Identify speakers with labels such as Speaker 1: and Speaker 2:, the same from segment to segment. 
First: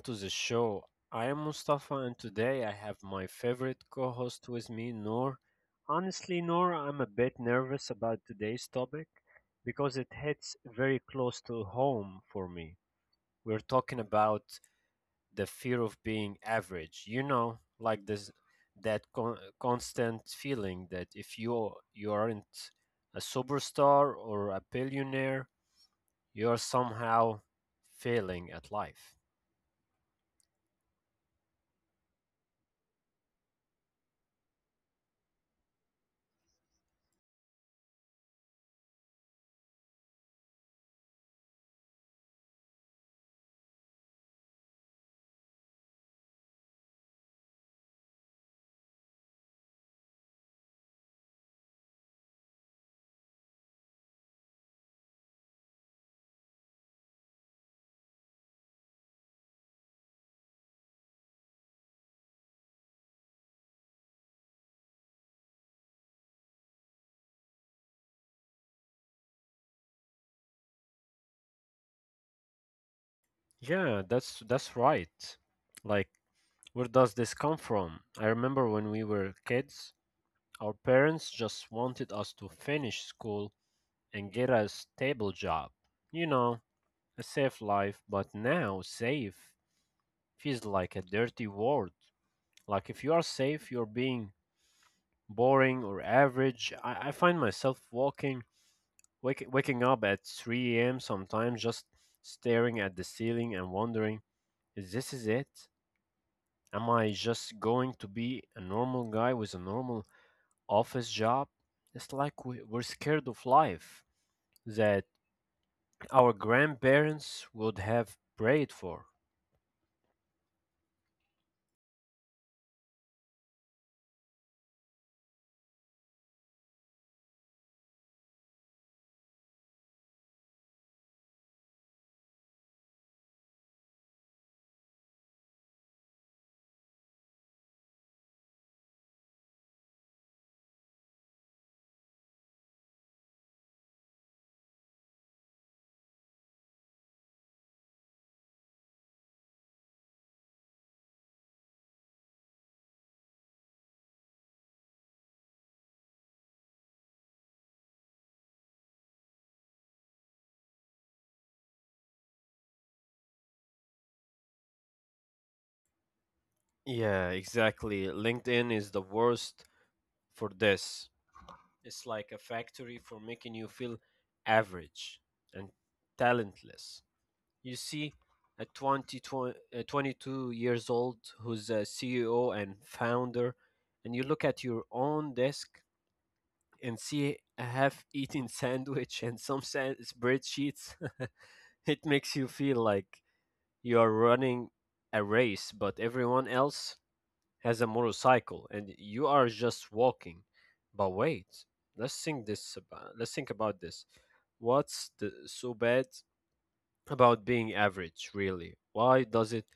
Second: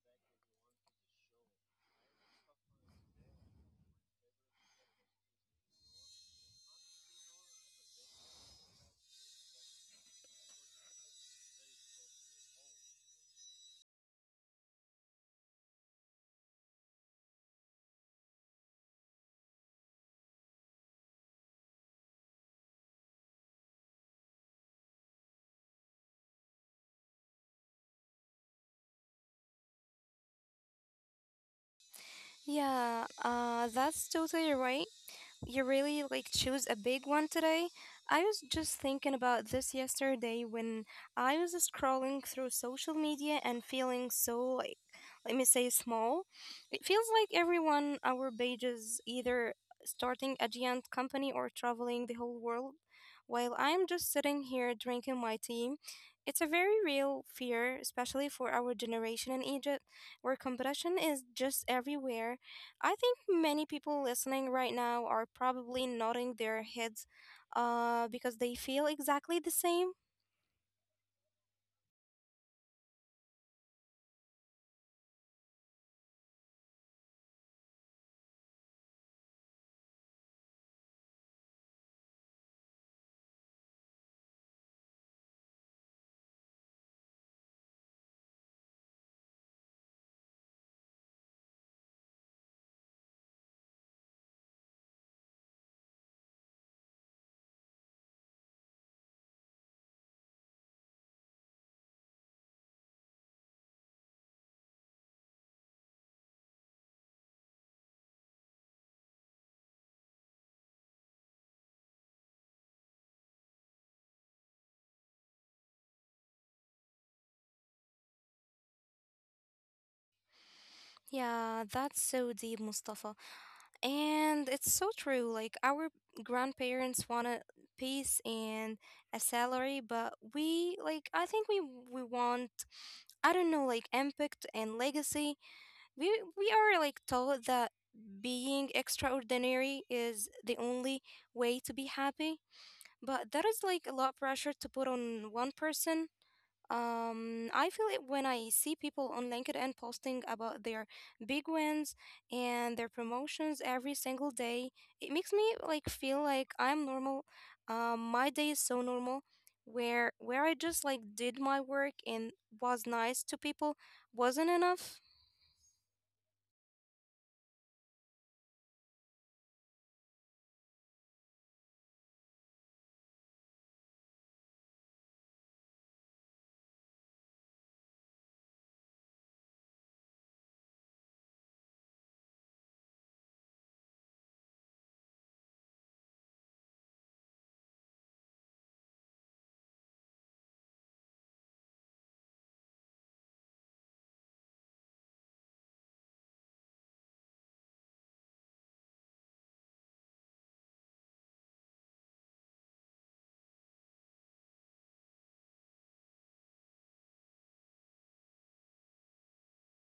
Speaker 1: to the show. I am Mustafa, and today I have my favorite co host with me, Noor. Honestly, Noor, I'm a bit nervous about today's topic because it hits very close to home for me. We're talking about the fear of being average, you know, like this that constant feeling that if you aren't a superstar or a billionaire, you are somehow failing at life.
Speaker 2: Yeah, that's totally right. You really like choose a big one today. I was just thinking about this yesterday when I was scrolling through social media and feeling so like, let me say small. It feels like everyone our page is either starting a giant company or traveling the whole world, while I'm just sitting here drinking my tea. It's a very real fear, especially for our generation in Egypt, where competition is just everywhere. I think many people listening right now are probably nodding their heads because they feel exactly the same.
Speaker 1: Yeah, that's right. Like, where does this come from? I remember when we were kids, our parents just wanted us to finish school and get a stable job. You know, a safe life, but now safe feels like a dirty word. Like if you are safe, you're being boring or average. I find myself waking up at 3 a.m. sometimes, just staring at the ceiling and wondering, is it? Am I just going to be a normal guy with a normal office job? It's like we're scared of life that our grandparents would have prayed for.
Speaker 2: Yeah, that's so deep, Mustafa. And it's so true. Like, our grandparents want a peace and a salary, but we, like, I think we want, I don't know, like, impact and legacy. We, we are, like, taught that being extraordinary is the only way to be happy. But that is like a lot of pressure to put on one person. I feel it when I see people on LinkedIn posting about their big wins and their promotions every single day. It makes me like feel like I'm normal. My day is so normal where I just like did my work and was nice to people wasn't enough.
Speaker 1: Yeah, exactly. LinkedIn is the worst for this. It's like a factory for making you feel average and talentless. You see, a a 22 years old who's a CEO and founder, and you look at your own desk and see a half-eaten sandwich and some spreadsheets. It makes you feel like you are running a race, but everyone else has a motorcycle and you are just walking. But wait, let's think about this. What's so bad about being average, really? Why does it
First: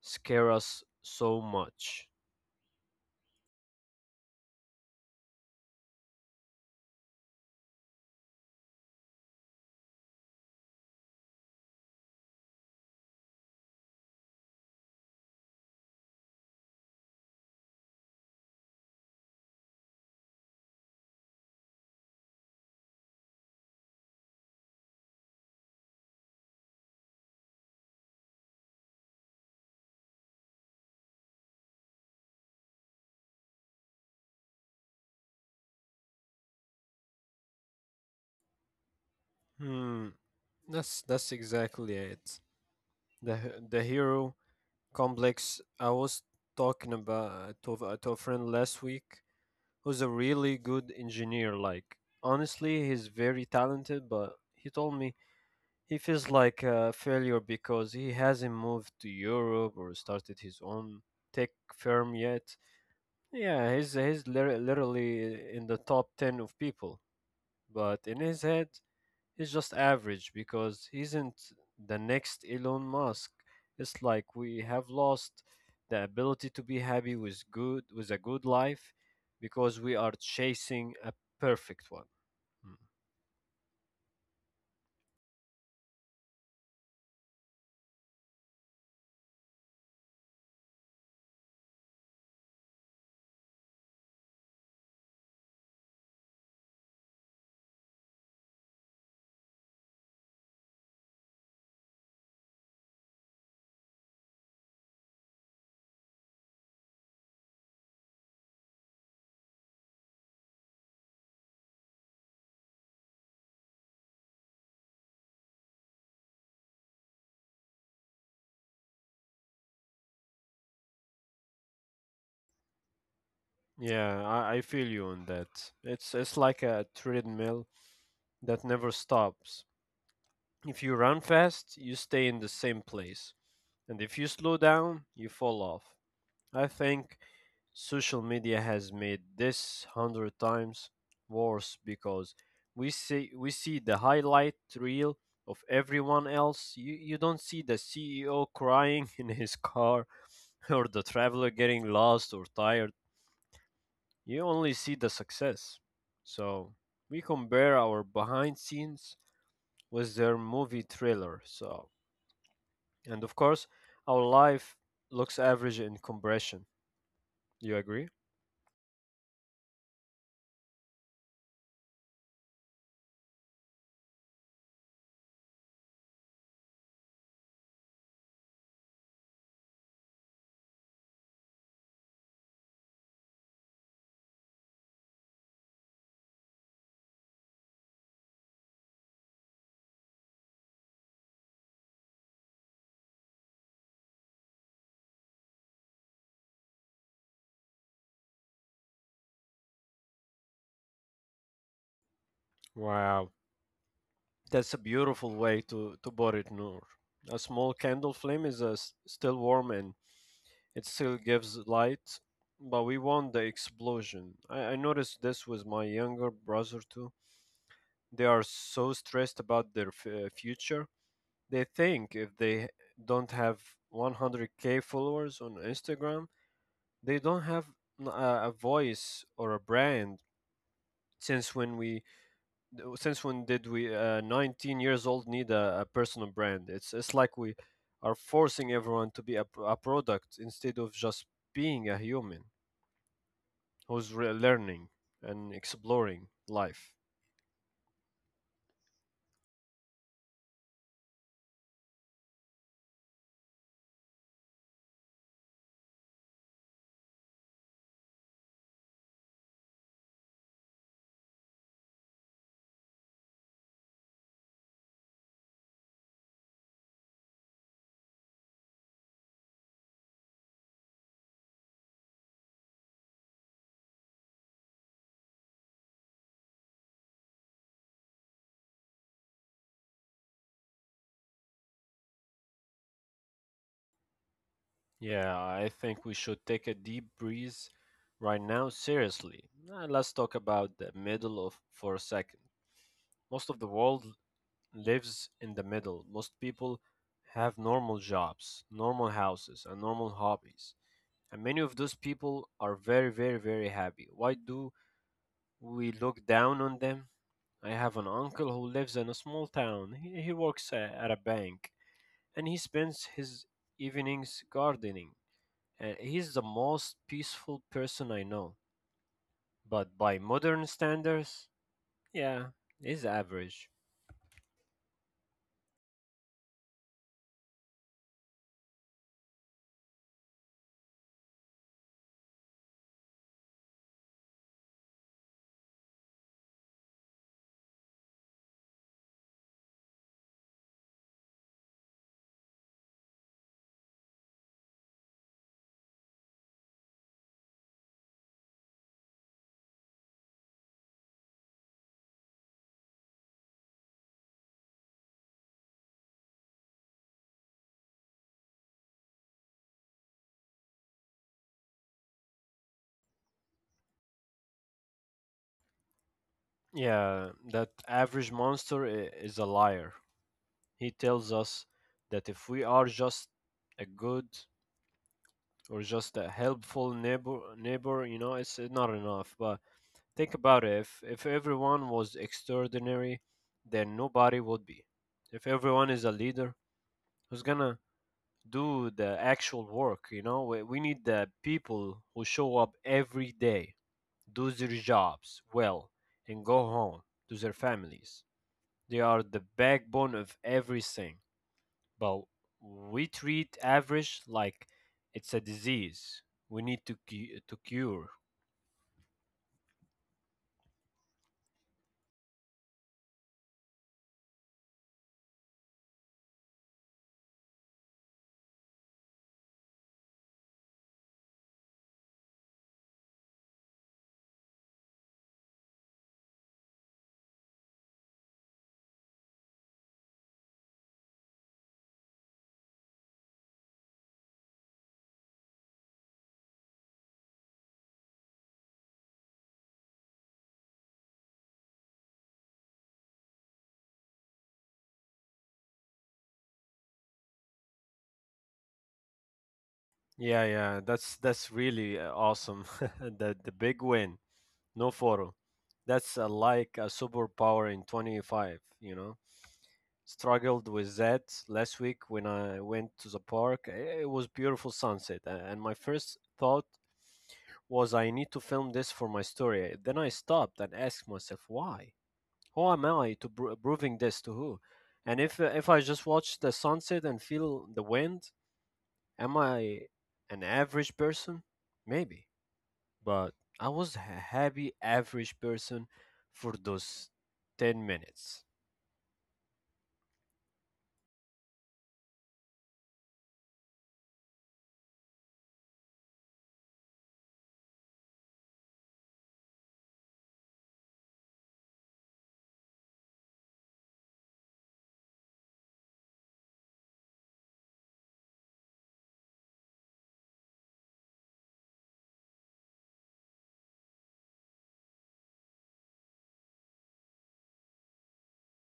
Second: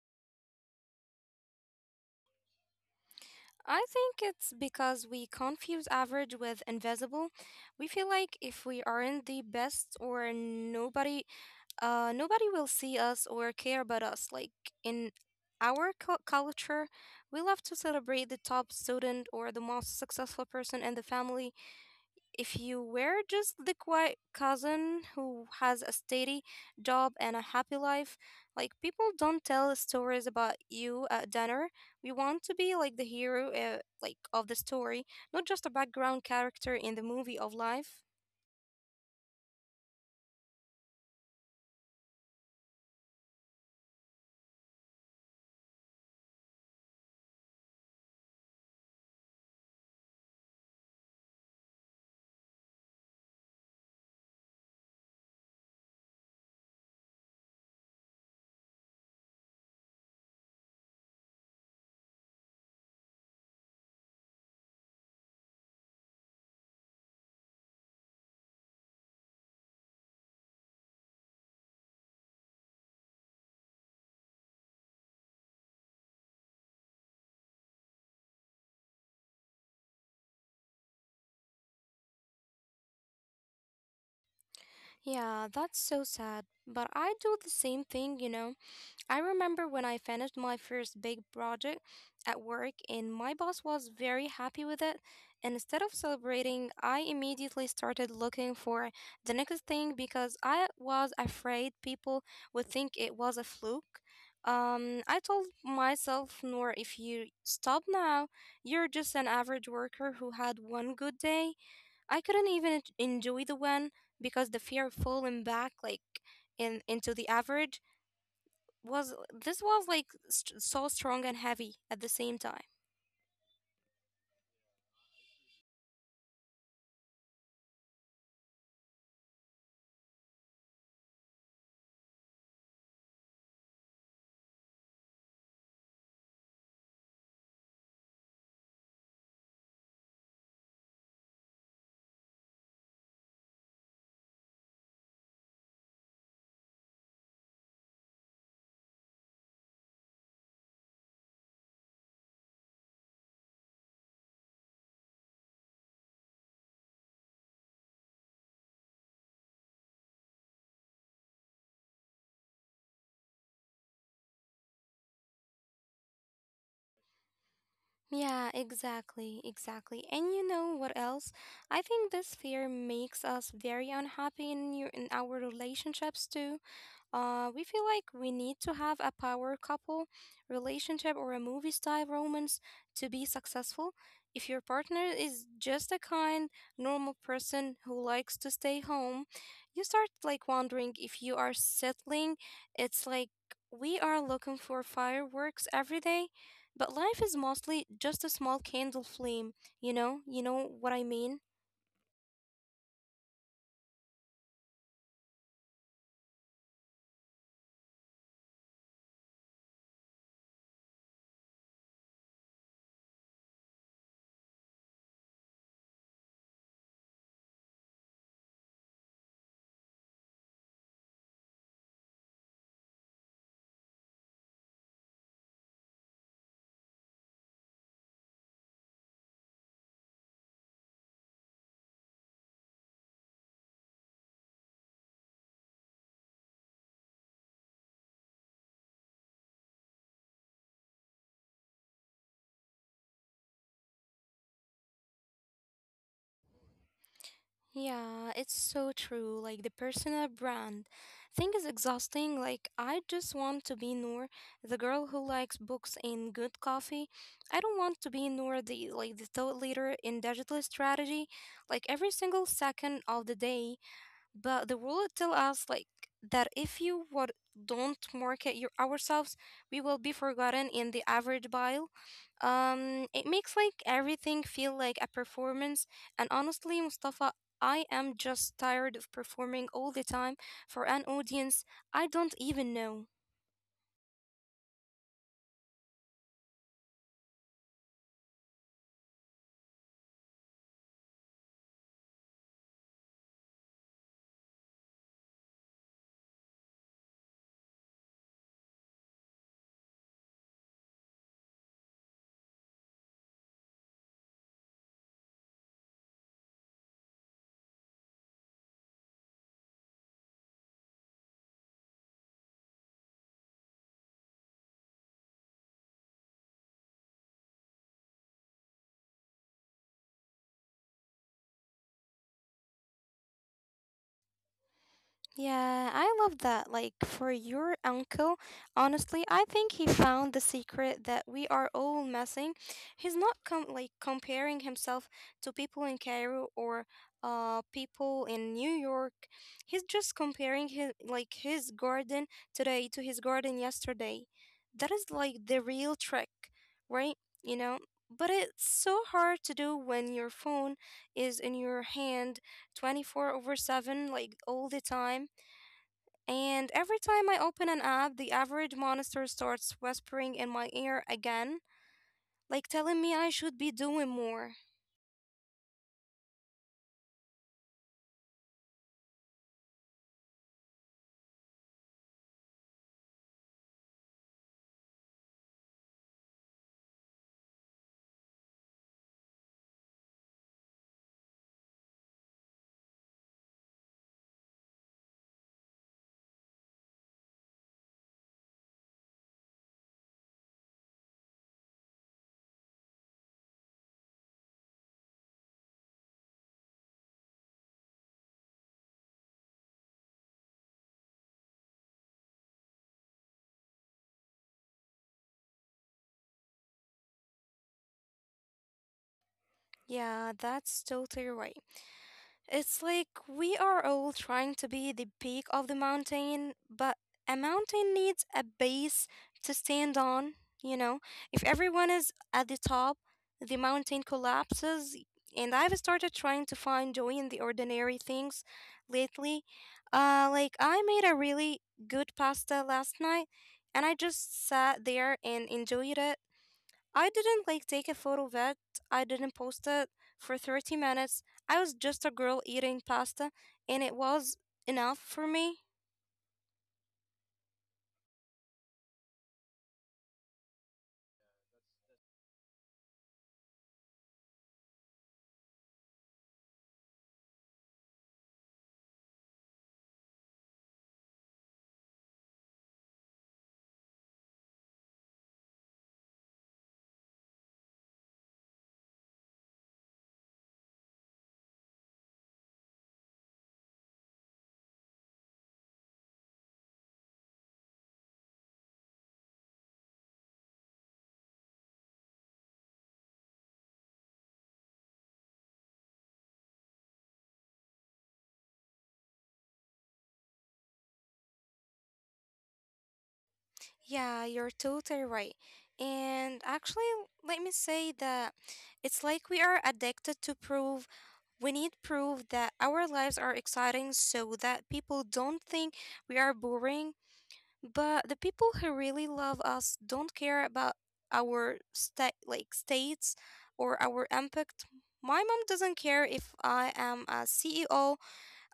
Speaker 1: scare us so much?
Speaker 2: I think it's because we confuse average with invisible. We feel like if we aren't the best or nobody nobody will see us or care about us. Like in our culture, we love to celebrate the top student or the most successful person in the family. If you were just the quiet cousin who has a steady job and a happy life, like people don't tell stories about you at dinner. We want to be like the hero, like of the story, not just a background character in the movie of life.
Speaker 1: Hmm, that's exactly it. The hero complex. I was talking to a friend last week who's a really good engineer. Like, honestly, he's very talented, but he told me he feels like a failure because he hasn't moved to Europe or started his own tech firm yet. Yeah, he's literally in the top 10 of people, but in his head, he's just average because he isn't the next Elon Musk. It's like we have lost the ability to be happy with a good life because we are chasing a perfect one. Mm.
Speaker 2: Yeah, that's so sad. But I do the same thing, you know. I remember when I finished my first big project at work and my boss was very happy with it. And instead of celebrating, I immediately started looking for the next thing because I was afraid people would think it was a fluke. I told myself, Nor, if you stop now, you're just an average worker who had one good day. I couldn't even enjoy the one because the fear of falling back, like, in into the average was this was like so strong and heavy at the same time.
Speaker 1: Yeah, I feel you on that. It's like a treadmill that never stops. If you run fast, you stay in the same place. And if you slow down, you fall off. I think social media has made this hundred times worse because we see the highlight reel of everyone else. You don't see the CEO crying in his car or the traveler getting lost or tired. You only see the success. So we compare our behind scenes with their movie trailer. So and of course our life looks average in comparison. You agree?
Speaker 2: Yeah, exactly, exactly. And you know what else? I think this fear makes us very unhappy in your in our relationships too. We feel like we need to have a power couple relationship or a movie style romance to be successful. If your partner is just a kind, normal person who likes to stay home, you start like wondering if you are settling. It's like we are looking for fireworks every day, but life is mostly just a small candle flame, you know? You know what I mean?
Speaker 1: Wow, that's a beautiful way to put it, Noor. A small candle flame is still warm and it still gives light, but we want the explosion. I noticed this with my younger brother too. They are so stressed about their future. They think if they don't have 100K followers on Instagram, they don't have a voice or a brand. Since when we since when did we 19 years old, need a personal brand? It's like we are forcing everyone to be a product instead of just being a human who's learning and exploring life.
Speaker 2: Yeah, it's so true. Like the personal brand thing is exhausting. Like I just want to be Noor, the girl who likes books and good coffee. I don't want to be Noor, the like the thought leader in digital strategy, like every single second of the day. But the world tell us like that if you what don't market your ourselves, we will be forgotten in the average pile. It makes like everything feel like a performance. And honestly, Mustafa, I am just tired of performing all the time for an audience I don't even know.
Speaker 1: Yeah, I think we should take a deep breeze right now, seriously. Let's talk about the middle of for a second. Most of the world lives in the middle. Most people have normal jobs, normal houses, and normal hobbies, and many of those people are very, very, very happy. Why do we look down on them? I have an uncle who lives in a small town. He works at a bank, and he spends his evenings gardening, and he's the most peaceful person I know. But by modern standards, yeah, he's average.
Speaker 2: Yeah, I love that. Like for your uncle, honestly, I think he found the secret that we are all missing. He's not com like comparing himself to people in Cairo or people in New York. He's just comparing his like his garden today to his garden yesterday. That is like the real trick, right? You know, but it's so hard to do when your phone is in your hand 24 over 7 like all the time, and every time I open an app, the average monster starts whispering in my ear again, like telling me I should be doing more.
Speaker 1: Yeah, that average monster is a liar. He tells us that if we are just a good or just a helpful neighbor, you know, it's not enough. But think about it, if everyone was extraordinary, then nobody would be. If everyone is a leader, who's gonna do the actual work? You know, we need the people who show up every day, do their jobs well, and go home to their families. They are the backbone of everything. But we treat average like it's a disease we need to to cure.
Speaker 2: Yeah, that's totally right. It's like we are all trying to be the peak of the mountain, but a mountain needs a base to stand on, you know? If everyone is at the top, the mountain collapses. And I've started trying to find joy in the ordinary things lately. Like, I made a really good pasta last night, and I just sat there and enjoyed it. I didn't like take a photo of it. I didn't post it for 30 minutes. I was just a girl eating pasta and it was enough for me.
Speaker 1: Yeah, yeah, that's really awesome. The big win, no photo. That's like a superpower in 25. You know, struggled with that last week when I went to the park. It was beautiful sunset, and my first thought was I need to film this for my story. Then I stopped and asked myself why. Who am I to proving this to who? And if I just watch the sunset and feel the wind, am I an average person? Maybe, but I was a happy average person for those 10 minutes.
Speaker 2: Yeah, you're totally right. And actually, let me say that it's like we are addicted to proof. We need proof that our lives are exciting so that people don't think we are boring. But the people who really love us don't care about our state like states or our impact. My mom doesn't care if I am a CEO.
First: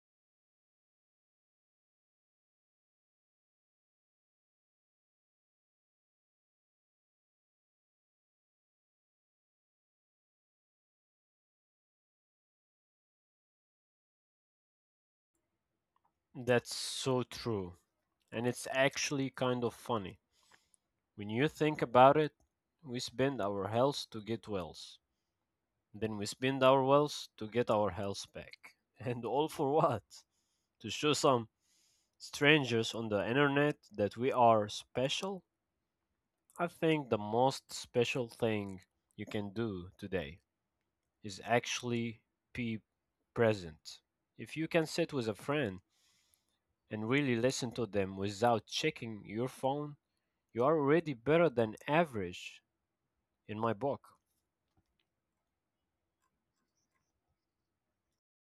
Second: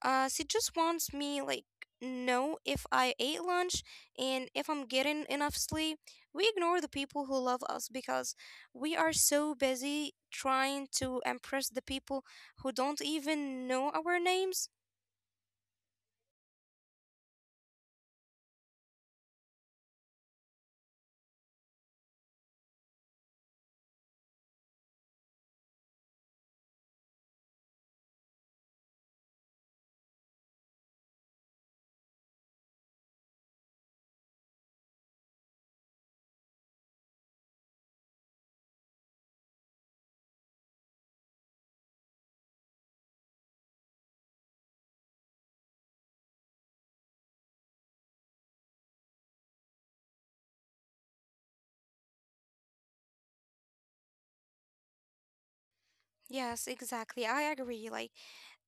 Speaker 2: She just wants me like know if I ate lunch and if I'm getting enough sleep. We ignore the people who love us because we are so busy trying to impress the people who don't even know our names.
Speaker 1: That's so true. And it's actually kind of funny. When you think about it, we spend our health to get wealth. Then we spend our wealth to get our health back. And all for what? To show some strangers on the internet that we are special. I think the most special thing you can do today is actually be present. If you can sit with a friend and really listen to them without checking your phone, you are already better than average in my book.
Speaker 2: Yes, exactly, I agree. Like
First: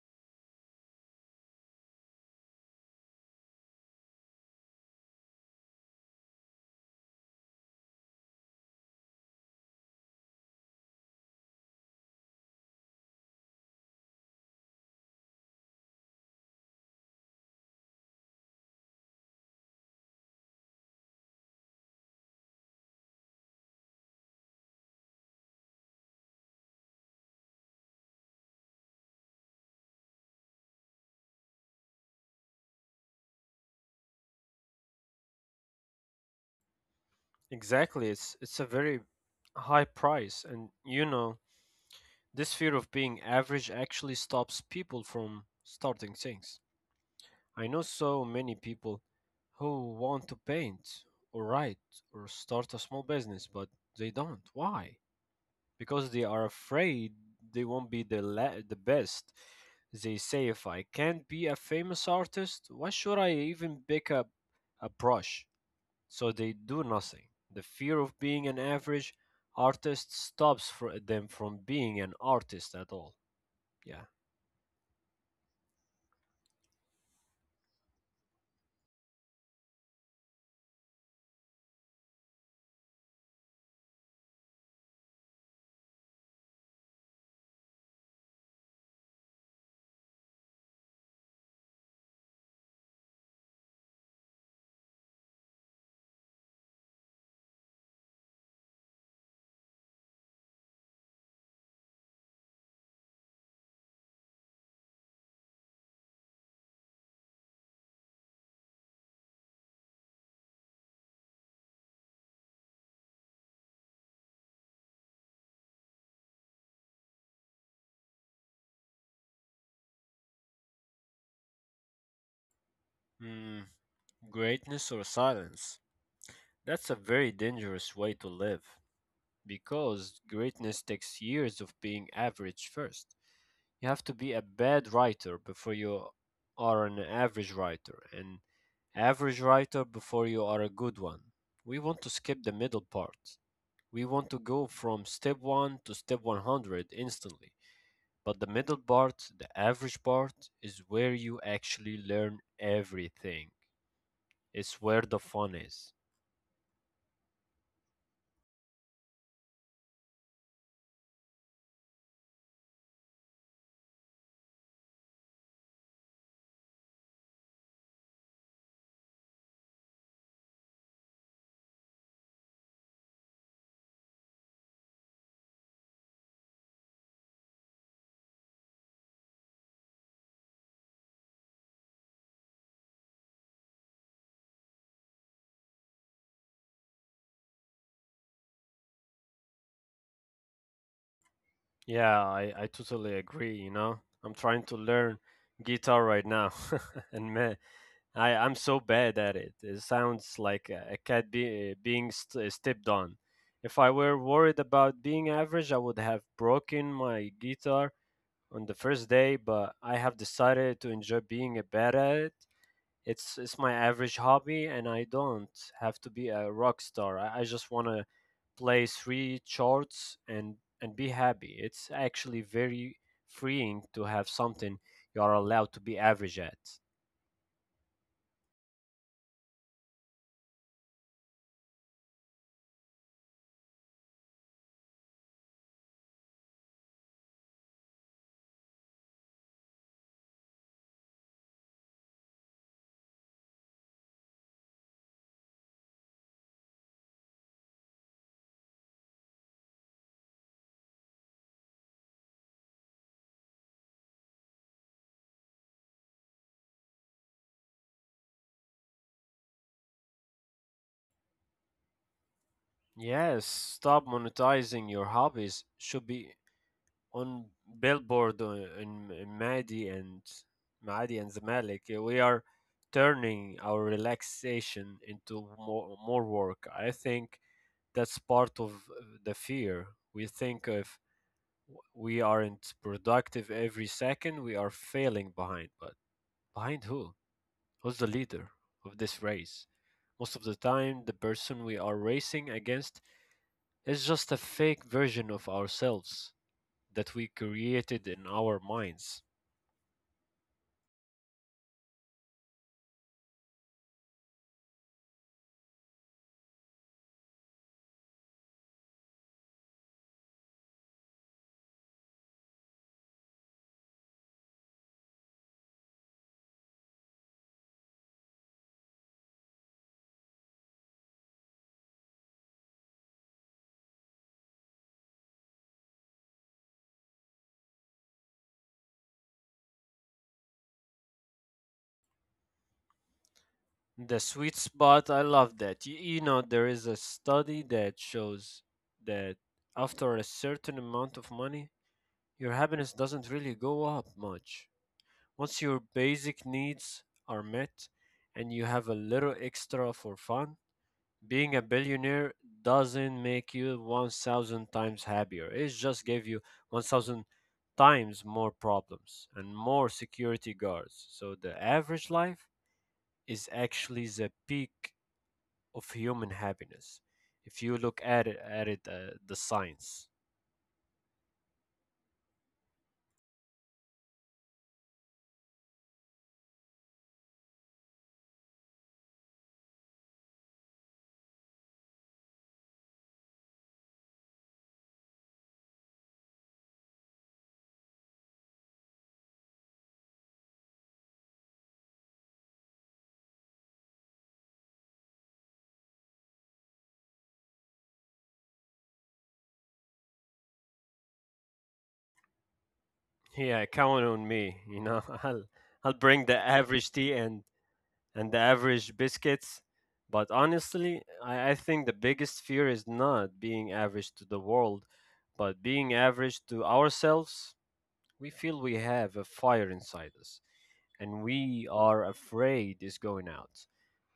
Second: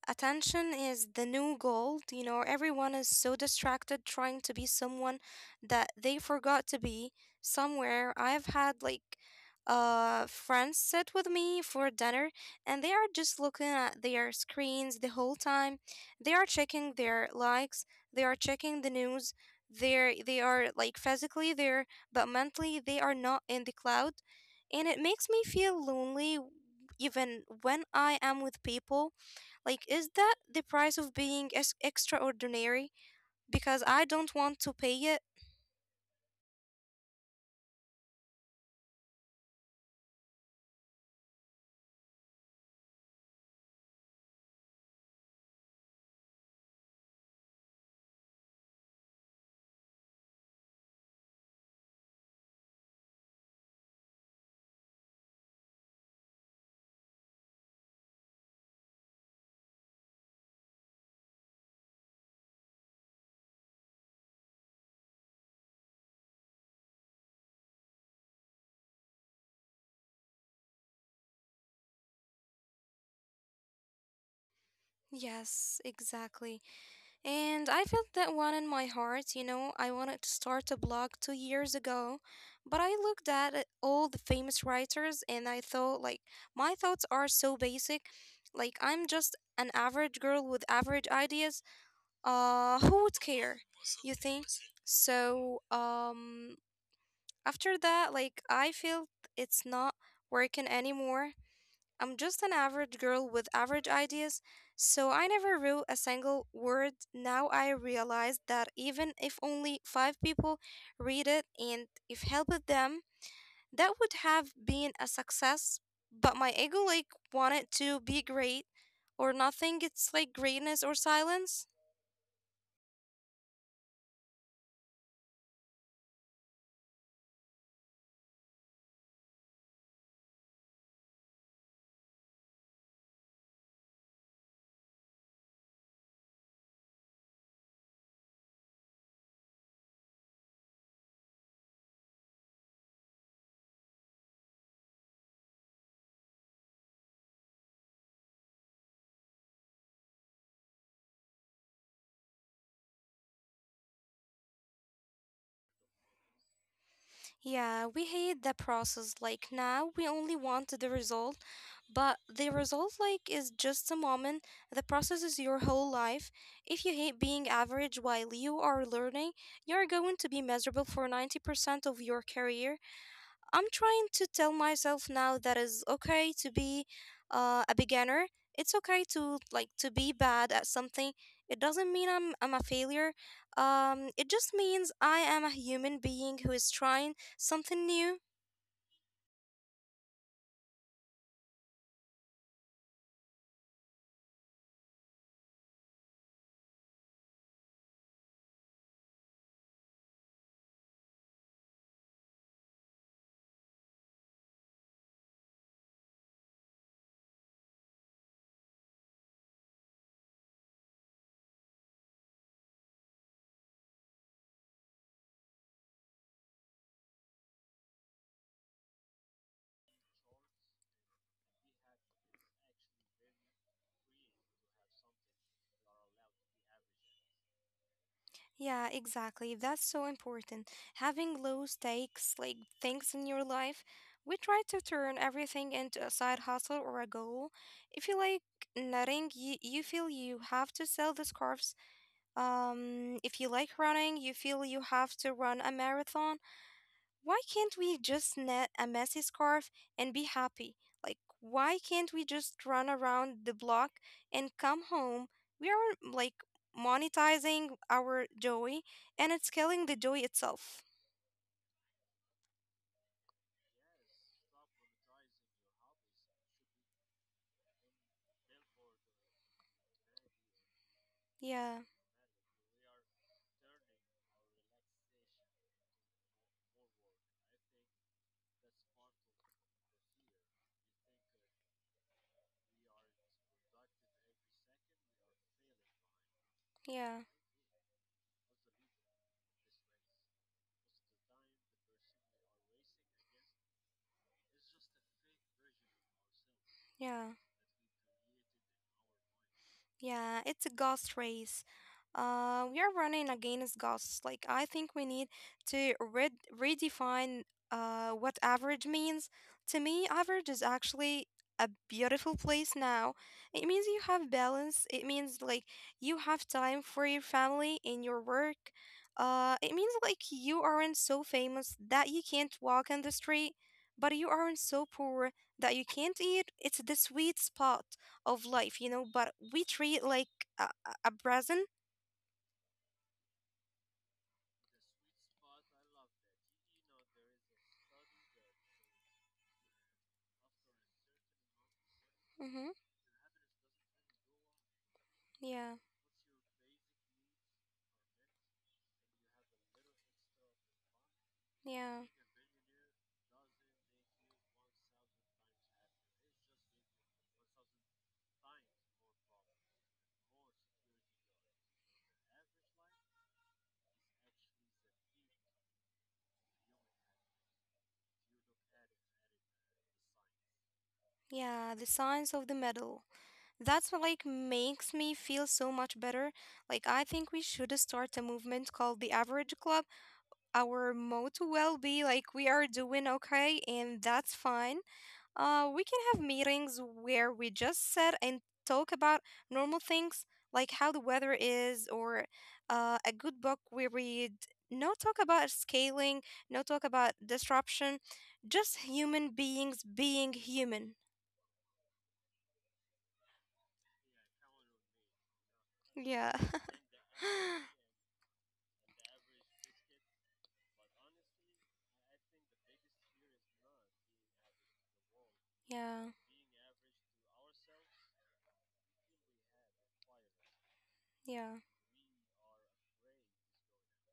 Speaker 2: attention is the new gold. You know, everyone is so distracted trying to be someone that they forgot to be somewhere. I've had like friends sit with me for dinner and they are just looking at their screens the whole time. They are checking their likes, they are checking the news. They are like physically there, but mentally they are not in the cloud. And it makes me feel lonely even when I am with people. Like, is that the price of being extraordinary? Because I don't want to pay it.
Speaker 1: Exactly, it's a very high price. And you know, this fear of being average actually stops people from starting things. I know so many people who want to paint or write or start a small business, but they don't. Why? Because they are afraid they won't be the best. They say if I can't be a famous artist, why should I even pick up a brush? So they do nothing. The fear of being an average artist stops for them from being an artist at all. Yeah.
Speaker 2: Yes, exactly. And I felt that one in my heart, you know. I wanted to start a blog 2 years ago, but I looked at all the famous writers and I thought, like, my thoughts are so basic. Like, I'm just an average girl with average ideas. Who would care? You think? So, after that, like, I feel it's not working anymore. I'm just an average girl with average ideas, so I never wrote a single word. Now I realize that even if only five people read it and if helped them, that would have been a success. But my ego, like, wanted to be great or nothing. It's like greatness or silence.
Speaker 1: Mm, greatness or silence? That's a very dangerous way to live because greatness takes years of being average first. You have to be a bad writer before you are an average writer, and average writer before you are a good one. We want to skip the middle part. We want to go from step 1 to step 100 instantly. But the middle part, the average part, is where you actually learn everything. It's where the fun is.
Speaker 2: Yeah, we hate the process. Like now, we only want the result, but the result like is just a moment. The process is your whole life. If you hate being average while you are learning, you're going to be miserable for 90% of your career. I'm trying to tell myself now that it's okay to be a beginner. It's okay to like to be bad at something. It doesn't mean I'm a failure. It just means I am a human being who is trying something new.
Speaker 1: Yeah, I totally agree, you know. I'm trying to learn guitar right now and man, I'm so bad at it. It sounds like a cat being stepped on. If I were worried about being average, I would have broken my guitar on the first day, but I have decided to enjoy being a bad at it. It's my average hobby, and I don't have to be a rock star. I just want to play three chords and be happy. It's actually very freeing to have something you are allowed to be average at.
Speaker 2: Yeah, exactly. That's so important. Having low stakes like things in your life. We try to turn everything into a side hustle or a goal. If you like knitting, you feel you have to sell the scarves. If you like running, you feel you have to run a marathon. Why can't we just knit a messy scarf and be happy? Like, why can't we just run around the block and come home? We are like monetizing our joy and it's killing the joy itself.
Speaker 1: Yes, stop monetizing your hobbies should be on billboard in Madi and
Speaker 2: Yeah,
Speaker 1: Zamalek. We are turning our relaxation into more work. I think that's part of the fear. We think if we aren't productive every second, we are failing behind. But behind who?
Speaker 2: yeah,
Speaker 1: Who's the leader of this race? Most of the time, the person we are racing against is just a fake version of ourselves that we
Speaker 2: yeah.
Speaker 1: created in our minds.
Speaker 2: Yeah, it's a ghost race. We are running against ghosts. Like, I think we need to redefine what average means. To me, average is actually a beautiful place now. It means you have balance. It means, like, you have time for your family and your work. It means, like, you aren't so famous that you can't walk on the street, but you aren't so poor that you can't eat. It's the sweet spot of life, you know, but we treat like a, a a present.
Speaker 1: The sweet spot, I love that. You know, there is a study that shows that after a certain amount of money, your
Speaker 2: Mm-hmm.
Speaker 1: happiness doesn't really go up much. Once your
Speaker 2: Yeah,
Speaker 1: basic needs are met and you have a little extra for fun, being a
Speaker 2: yeah,
Speaker 1: billionaire doesn't make you 1,000 times happier. It just gave you 1,000 times more problems and more security guards. So the average life is actually the peak of human happiness if you look at it the science.
Speaker 2: yeah. The signs of the medal. That's what like makes me feel so much better. Like I think we should start a movement called the Average Club. Our motto will be like we are doing okay and that's fine. We can have meetings where we just sit and talk about normal things like how the weather is, or a good book we read. No talk about scaling, no talk about disruption, just human beings being human.
Speaker 1: Yeah, count on me, you know. I'll bring
Speaker 2: Yeah.
Speaker 1: the average tea and the average biscuits. But honestly, I think the biggest fear is not being average to the world, but being
Speaker 2: Yeah,
Speaker 1: average to ourselves. We feel we have a fire inside us, and
Speaker 2: yeah,
Speaker 1: we are afraid is going out.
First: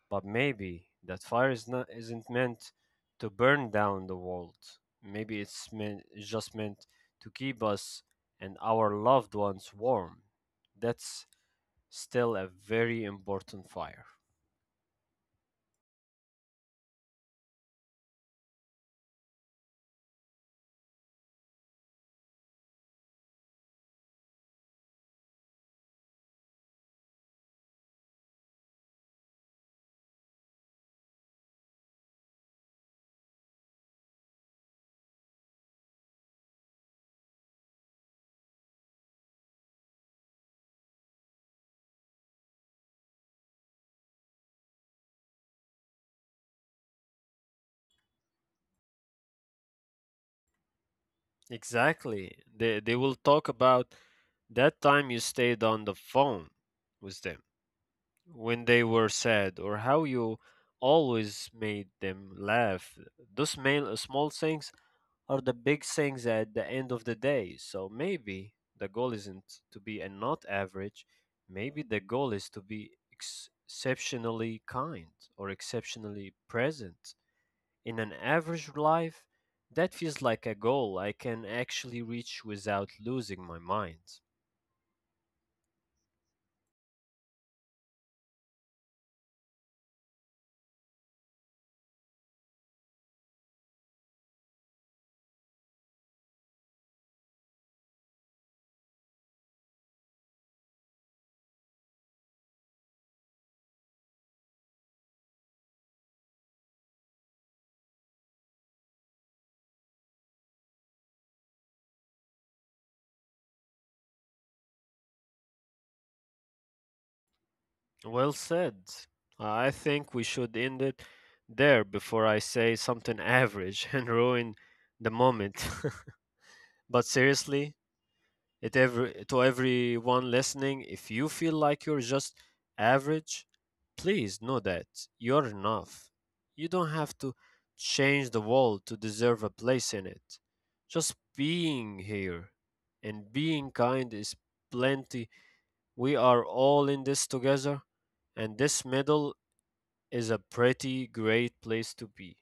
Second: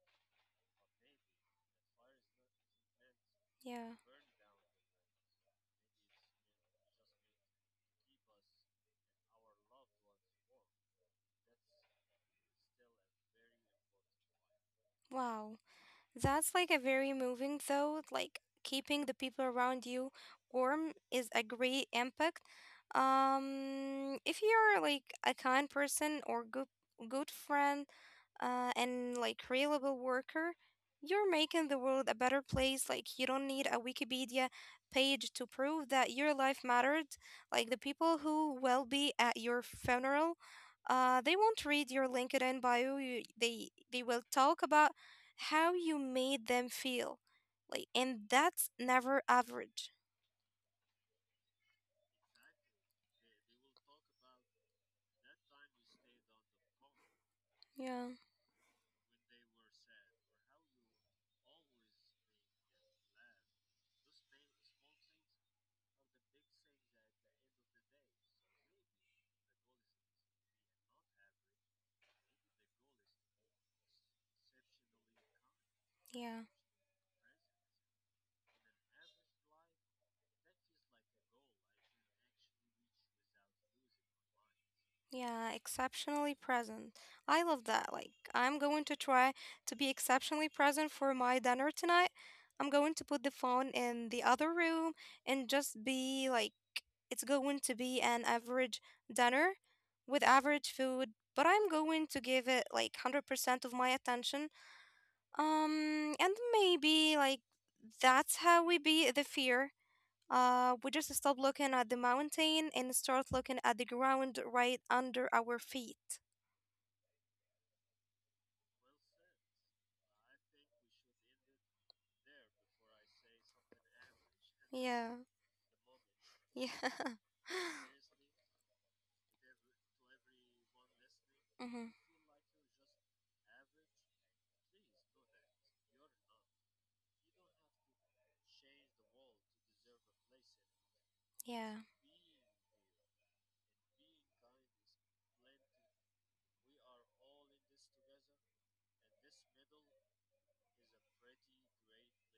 Speaker 1: But maybe that fire is not isn't meant to burn
Speaker 2: yeah.
Speaker 1: down the world. Maybe it's just meant to keep us and our loved ones warm. That's still a very important fire.
Speaker 2: Wow. That's like a very moving though, like keeping the people around you warm is a great impact. If you're like a kind person or good friend, and like reliable worker, you're making the world a better place. Like you don't need a Wikipedia page to prove that your life mattered. Like the people who will be at your funeral, they won't read your LinkedIn bio. You, they will talk about how you made them feel. Like, and that's never average.
Speaker 1: Exactly. They will talk about that time you stayed on the phone with them
Speaker 2: Yeah,
Speaker 1: when they were sad or how you always made them laugh. Those small things are the big things at the end of the day. So maybe the goal isn't to be a not average. Maybe the goal is to be exceptionally kind or exceptionally
Speaker 2: yeah.
Speaker 1: present. In an average life, that feels like a goal I can actually reach without losing my mind.
Speaker 2: Yeah, exceptionally present. I love that. Like, I'm going to try to be exceptionally present for my dinner tonight. I'm going to put the phone in the other room and just be like, it's going to be an average dinner with average food, but I'm going to give it like 100% of my attention. And maybe like that's how we beat the fear. We just stop looking at the mountain and start looking at the ground right under our feet.
Speaker 1: Well said. I think we should end it there before I say something average and ruin the
Speaker 2: Yeah,
Speaker 1: moment.
Speaker 2: yeah.
Speaker 1: But seriously, It every to everyone listening, if you feel like
Speaker 2: Mm-hmm.
Speaker 1: you're just average, please know that you're enough. You don't have to change the world to deserve a place in it. Just
Speaker 2: Yeah,
Speaker 1: being here and being kind is plenty. We are all in this together, and this middle is a pretty great place to be.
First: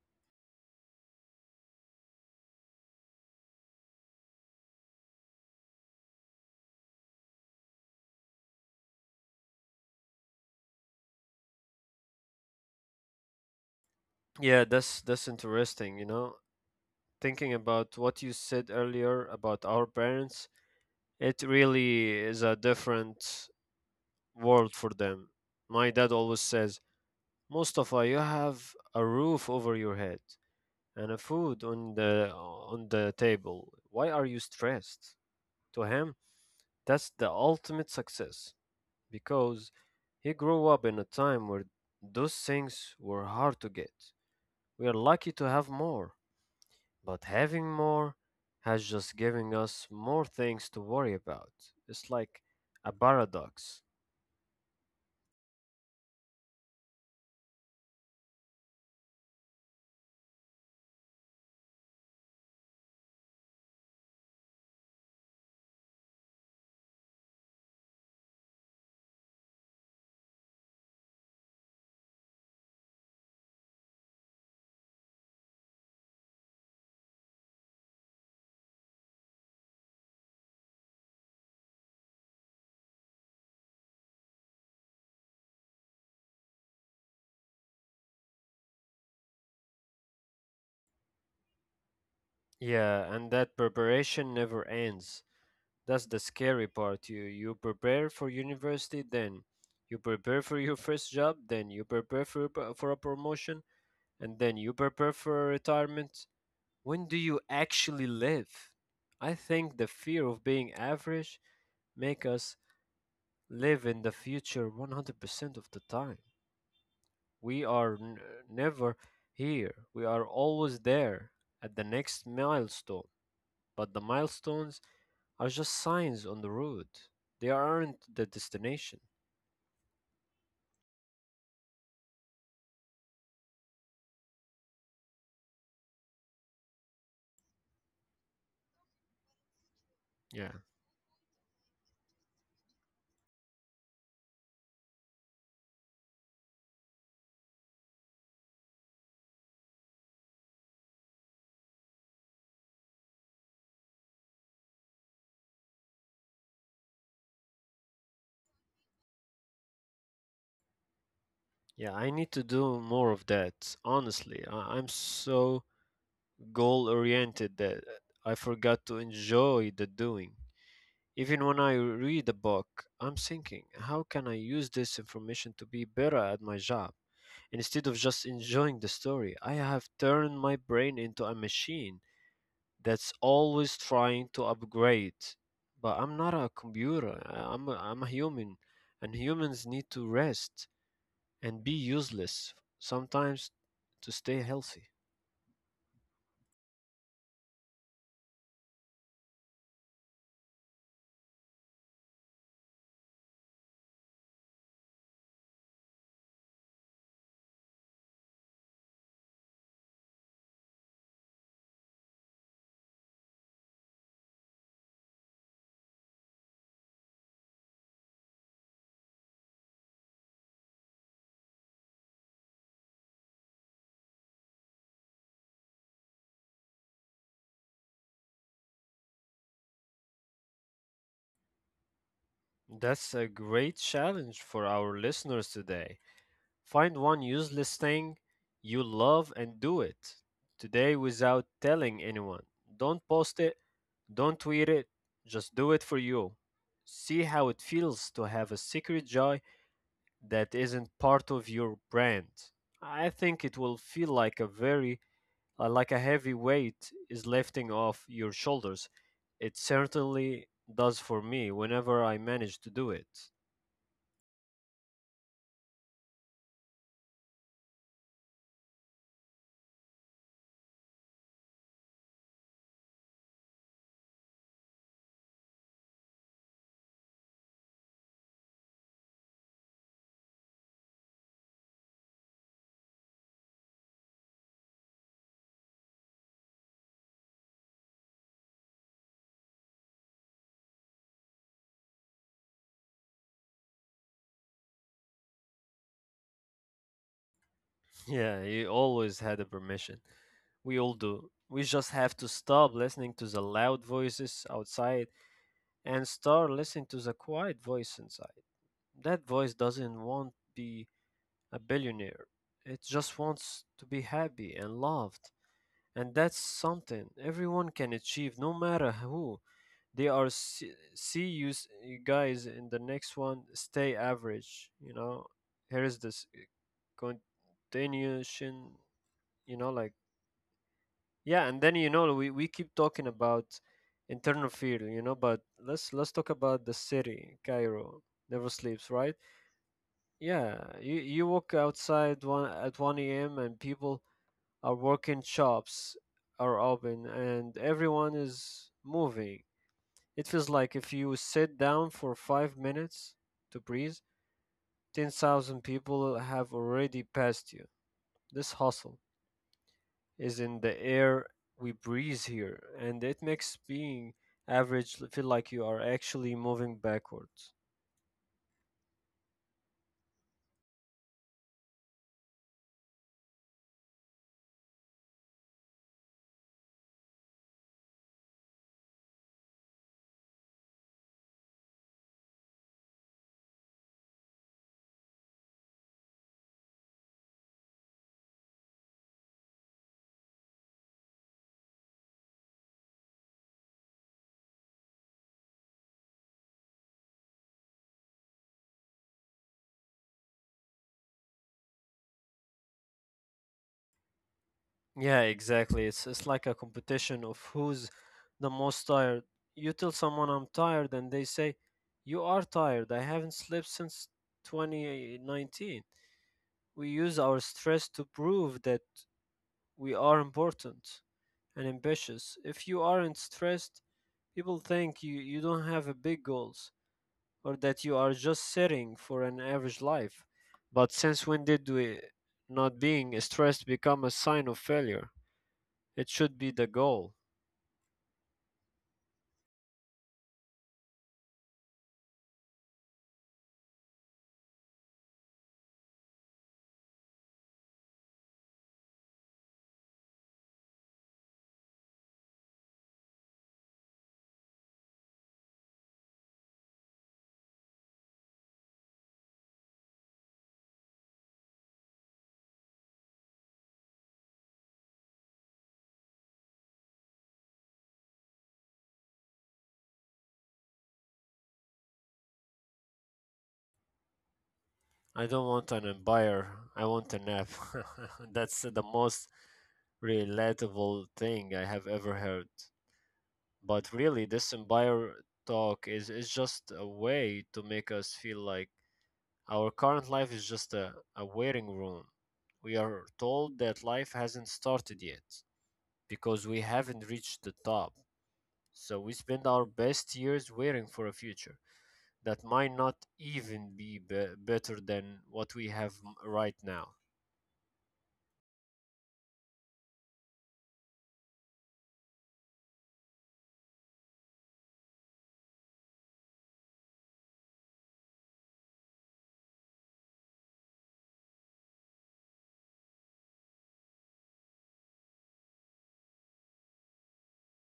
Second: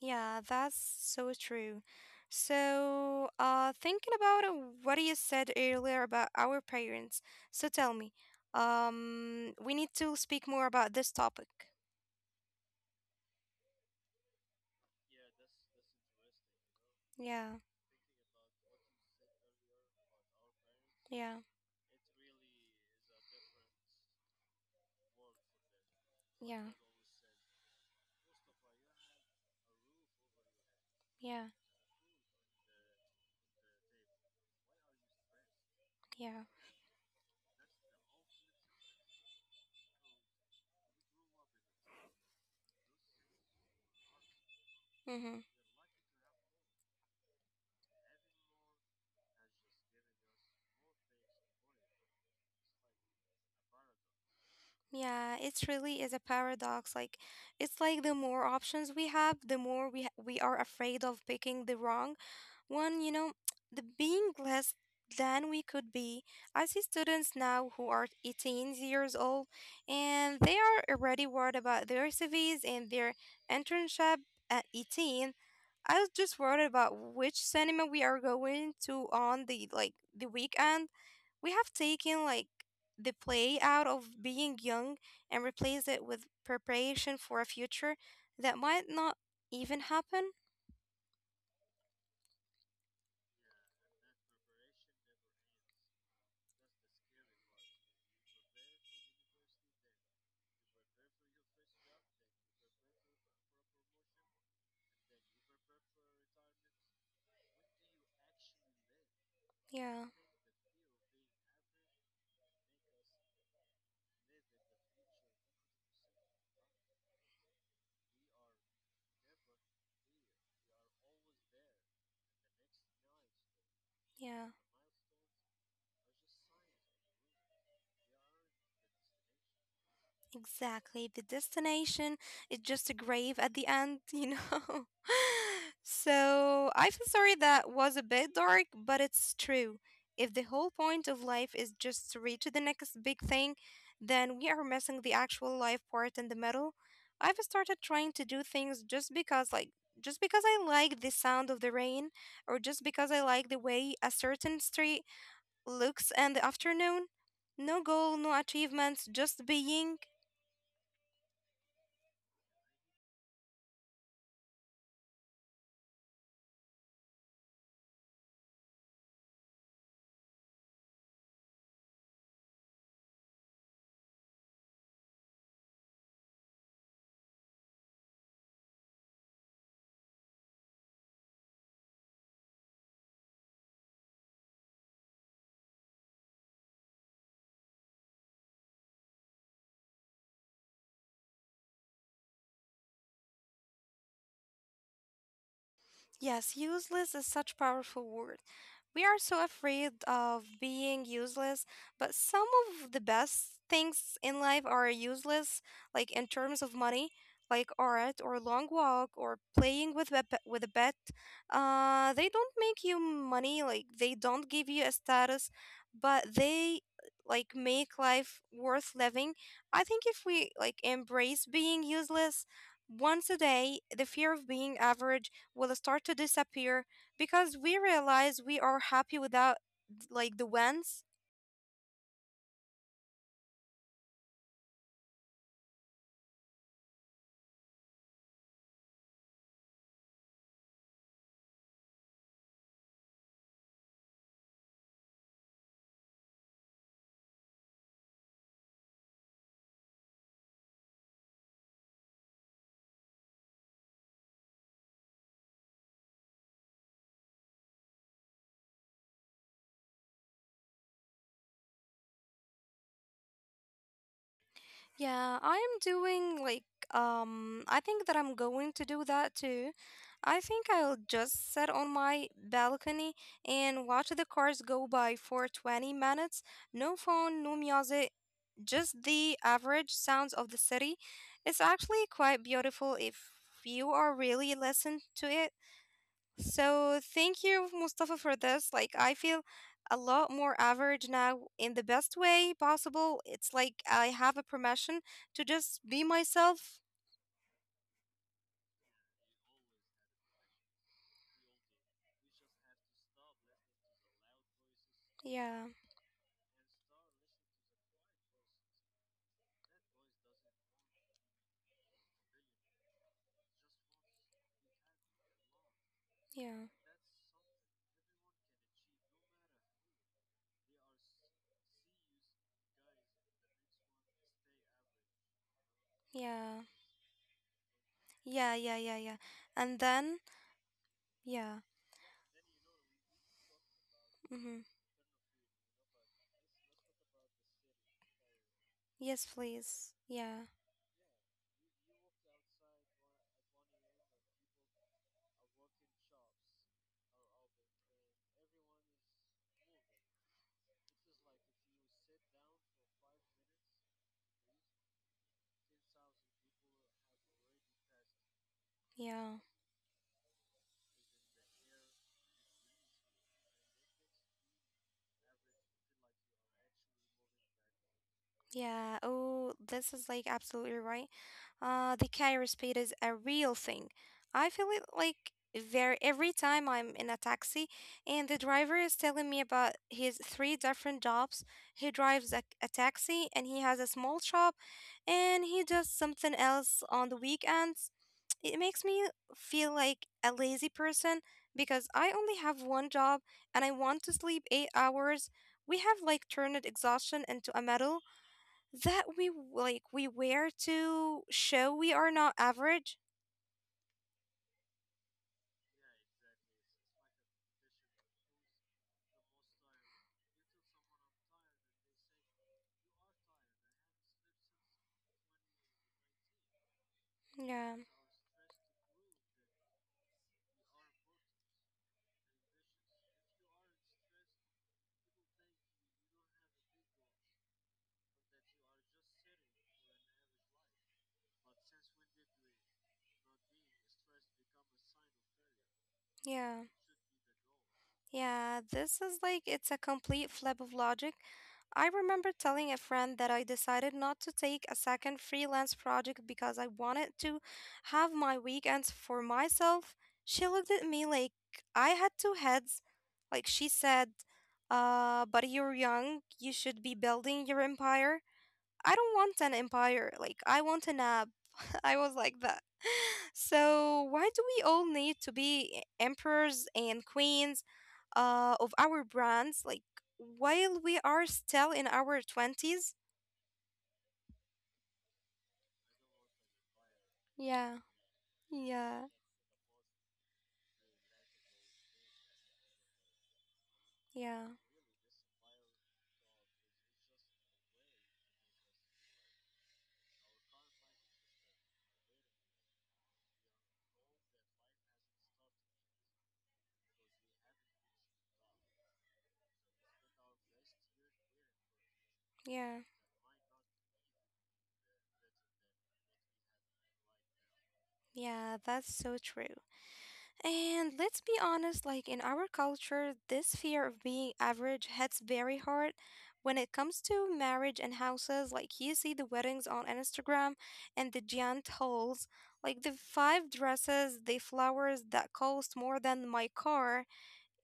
Speaker 2: yeah, that's so true. So, thinking about what you said earlier about our parents, so tell me, we need to speak more about this topic.
Speaker 1: Yeah, that's interesting, you know.
Speaker 2: Yeah,
Speaker 1: Thinking about what you said earlier about our parents,
Speaker 2: yeah,
Speaker 1: it really is a different world for them. My dad always
Speaker 2: yeah,
Speaker 1: says, Mustafa, you have a roof over your head and a
Speaker 2: yeah,
Speaker 1: food on the table. Why are you stressed? To him,
Speaker 2: yeah.
Speaker 1: that's the ultimate success because he grew up in a time where those things were hard to get. We are lucky
Speaker 2: Mm-hmm.
Speaker 1: to have more, but having more has just given us more things to worry about. It's like a paradox.
Speaker 2: Yeah, it really is a paradox. Like, it's like the more options we have, the more we are afraid of picking the wrong one, you know, the being less than we could be. I see students now who are 18 years old and they are already worried about their CVs and their internship at 18. I was just worried about which cinema we are going to on the like the weekend. We have taken like the play out of being young and replaced it with preparation for a future that might not even happen.
Speaker 1: Yeah, and that preparation never ends. That's the scary part. You prepare for university, then you prepare for your first job, then you prepare for for a promotion, and then you prepare for retirement. When do you actually live? I think the
Speaker 2: Yeah,
Speaker 1: fear of being average make us live in the future 100% of the time. We are n- never here. We are always there at the next milestone. But the
Speaker 2: yeah.
Speaker 1: milestones are just signs on the road. They aren't the destination.
Speaker 2: Exactly. The destination is just a grave at the end, you know? So I feel sorry that was a bit dark, but it's true. If
Speaker 1: Yeah.
Speaker 2: the whole point of life is just to reach the next big thing, then we are missing the actual life part in the middle. I've started trying to do things just because, like, just because I like the sound of the rain, or just because I like the way a certain street looks in the afternoon. No goal, no achievements, just being.
Speaker 1: Yeah, I need to do more of that. Honestly, I'm so goal oriented that I forgot to enjoy the doing. Even when I read a book, I'm thinking, how can I use this information to be better at my job? Instead of just enjoying the story, I have turned my brain into a machine that's always trying to upgrade. But I'm not a computer. I'm a human, and humans need to rest and be useless sometimes to stay healthy.
Speaker 2: Yes, useless is such powerful word. We are so afraid of being useless, but some of the best things in life are useless, like in terms of money, like art or long walk or playing with a pet. They don't make you money, like they don't give you a status, but they like make life worth living. I think if we like embrace being useless once a day, the fear of being average will start to disappear because we realize we are happy without like the wins.
Speaker 1: That's a great challenge for our listeners today. Find one useless thing you love and do it today without telling anyone. Don't post it, don't tweet it, just do it for you. See how it feels to have a secret joy that isn't part of your brand. I think it will feel like a very like a heavy weight is lifting off your shoulders. It certainly does for me whenever I manage to do it.
Speaker 2: Yeah, I am doing like I think that I'm going to do that too. I think I'll just sit on my balcony and watch the cars go by for 20 minutes. No phone, no music, just the average sounds of the city. It's actually quite beautiful if you are really listen to it. So thank you, Mustafa, for this. Like, I feel a lot more average now in the best way possible. It's like I have a permission to just be myself.
Speaker 1: Yeah, you always had a permission. We all do. We just have to stop listening to the loud voices outside
Speaker 2: Yeah,
Speaker 1: and start listening to the quiet voice inside. That voice doesn't want to be a billionaire. It just wants to be happy and loved. And that's
Speaker 2: yeah,
Speaker 1: something everyone can achieve no matter who they are. See you you guys in the next one. Stay average. You know, here is this
Speaker 2: yeah, yeah,
Speaker 1: continuation.
Speaker 2: yeah, yeah, yeah.
Speaker 1: You know,
Speaker 2: And
Speaker 1: like,
Speaker 2: then,
Speaker 1: yeah.
Speaker 2: yeah,
Speaker 1: And then, you know, we keep talking about internal
Speaker 2: mm-hmm.
Speaker 1: fear, you know, but let's talk about the city, Cairo. Never sleeps, right?
Speaker 2: Yes, please. Yeah,
Speaker 1: Yeah, you walk outside one at 1 a.m. and people our working shops are open and everyone is moving. It feels like if you sit down for 5 minutes to breathe, 10,000 people have already passed you. This hustle
Speaker 2: yeah,
Speaker 1: is in the air we breathe here, and it makes being average feel like you are actually moving backwards.
Speaker 2: yeah. Oh, this is like absolutely right. The Cairo speed is a real thing. I feel it like very every time I'm in a taxi and the driver is telling me about his three different jobs. He drives a taxi and he has a small shop and he does something else on the weekends. It makes me feel like a lazy person because I only have one job and I want to sleep 8 hours. We have like turned exhaustion into a medal that like we wear to show we are not average.
Speaker 1: Yeah, exactly. It's like a competition of who's the most tired. You tell someone I'm tired and they say, "You are tired. I haven't slept since 2019." We use our
Speaker 2: Yeah,
Speaker 1: stress to prove that we are important and ambitious. If you aren't stressed, people think you don't have a big goals or that you are just sitting for an average life. But since when did we not being stressed become a sign of failure? It should be the
Speaker 2: yeah,
Speaker 1: goal.
Speaker 2: yeah. This is like it's a complete flip of logic. I remember telling a friend that I decided not to take a second freelance project because I wanted to have my weekends for myself. She looked at me like I had two heads. Like she said, but you're young, you should be building your empire. I don't want an empire. Like, I want an app. I was like, that So, why do we all need to be emperors and queens of our brands, like while we are still in our 20s?
Speaker 1: I don't want an empire. I want a nap.
Speaker 2: Yeah,
Speaker 1: That's the
Speaker 2: yeah,
Speaker 1: most relatable thing I have ever heard. But really, this
Speaker 2: yeah,
Speaker 1: empire talk is just a way to make us feel like our current life is just a waiting room. We are told that life hasn't started yet because we haven't reached the top. So we spend our best years waiting for a future that might not
Speaker 2: yeah,
Speaker 1: even be better than what we have right now.
Speaker 2: yeah, that's so true. And let's be honest, like in our culture, this fear of being average hits very hard. When it comes to marriage and houses, like you see the weddings on Instagram and the giant halls, like the five dresses, the flowers that cost more than my car.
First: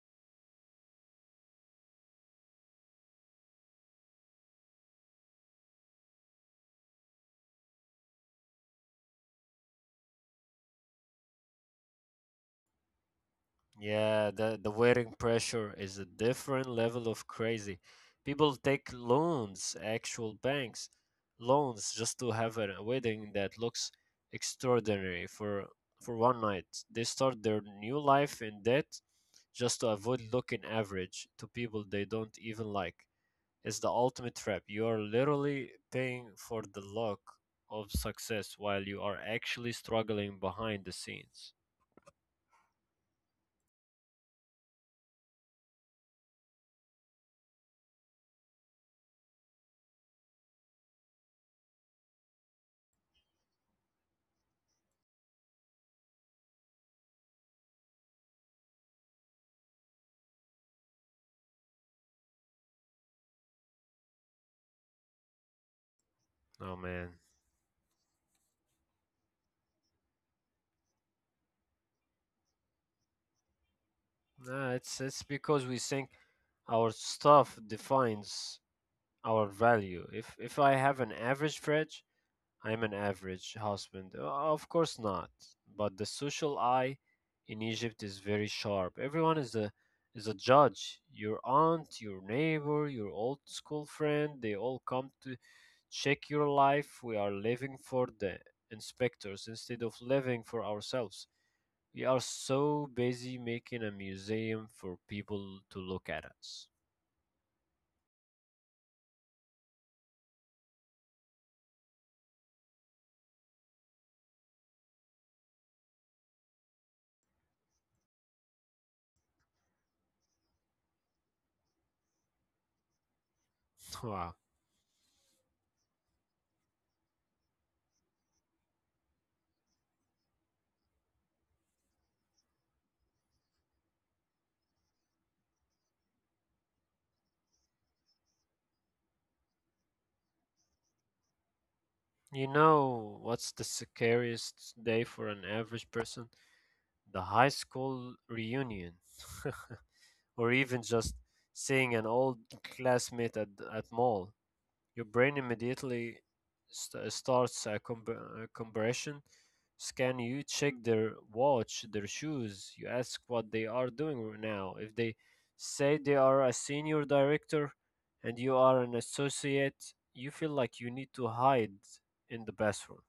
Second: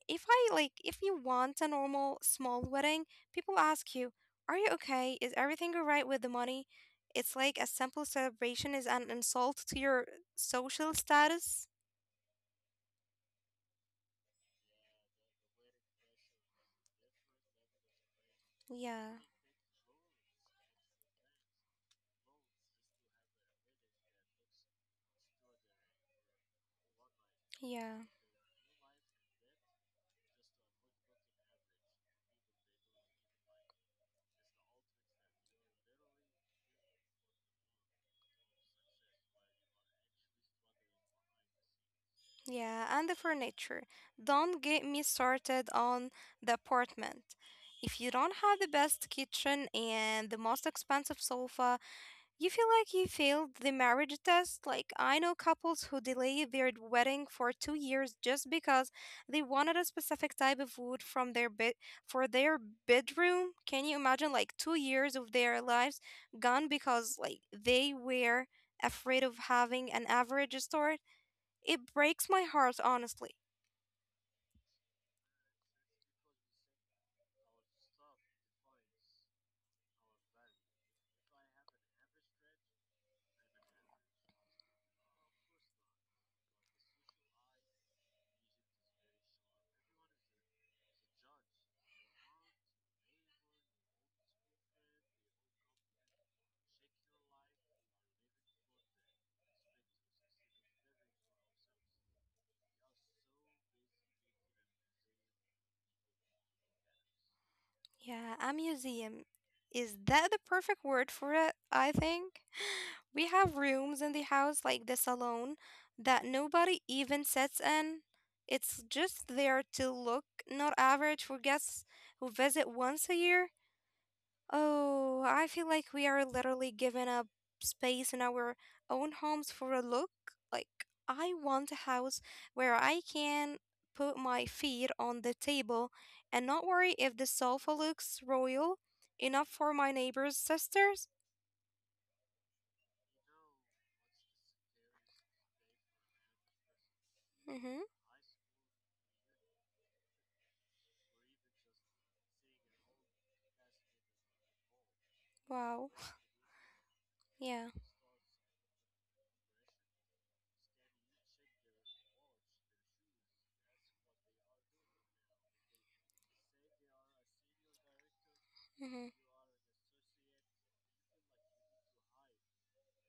Speaker 2: If I like, if you want a normal small wedding, people ask you, are you okay? Is everything all right with the money? It's like a simple celebration is an insult to your social status.
Speaker 1: Yeah, the wearing pressure is a different level of crazy. People take
Speaker 2: Yeah.
Speaker 1: loans, actual banks loans, just to have a wedding that looks extraordinary for one night. They start their new
Speaker 2: Yeah,
Speaker 1: life in debt just to avoid looking average to people they don't even like. It's the ultimate trap. You are literally paying for the look of success while you are actually struggling behind the scenes.
Speaker 2: yeah, and the furniture. Don't get me started on the apartment. If you don't have the best kitchen and the most expensive sofa, you feel like you failed the marriage test. Like, I know couples who delay their wedding for 2 years just because they wanted a specific type of wood from their bed for their bedroom. Can you imagine, like, 2 years of their lives gone
Speaker 1: Oh man.
Speaker 2: because, like, they were afraid of having an average store? It breaks my heart, honestly.
Speaker 1: No, it's because we think our stuff defines our value. If I have an average fridge, I'm an average husband. Of course not. But the social eye in Egypt is very sharp. Everyone is a judge. Your aunt, your neighbor, your old school friend, they all come to check your life. We are living for the inspectors instead of living for ourselves. We are so busy making a museum for people to look at us.
Speaker 2: Yeah, a museum. Is that the perfect word for it? I think. We have rooms in the house like the salon that nobody even sits in. It's just there to look not average for guests who visit once a year.
Speaker 1: Wow.
Speaker 2: Oh, I feel like we are literally giving up space in our own homes for a look. Like, I want a house where I can put my feet on the table and not worry if the sofa looks royal enough for my neighbor's sisters.
Speaker 1: You know what's the scariest day for an average person? The high
Speaker 2: Mm-hmm.
Speaker 1: school reunion, or even just seeing an old classmate at mall, your brain
Speaker 2: Wow.
Speaker 1: immediately st- starts
Speaker 2: Yeah.
Speaker 1: a, com- a comparison scan. You check their watch, their shoes. You ask what they are doing right now. If they say they are a senior director and you are an
Speaker 2: Mm-hmm.
Speaker 1: associate, you feel like you need to hide in the bathroom.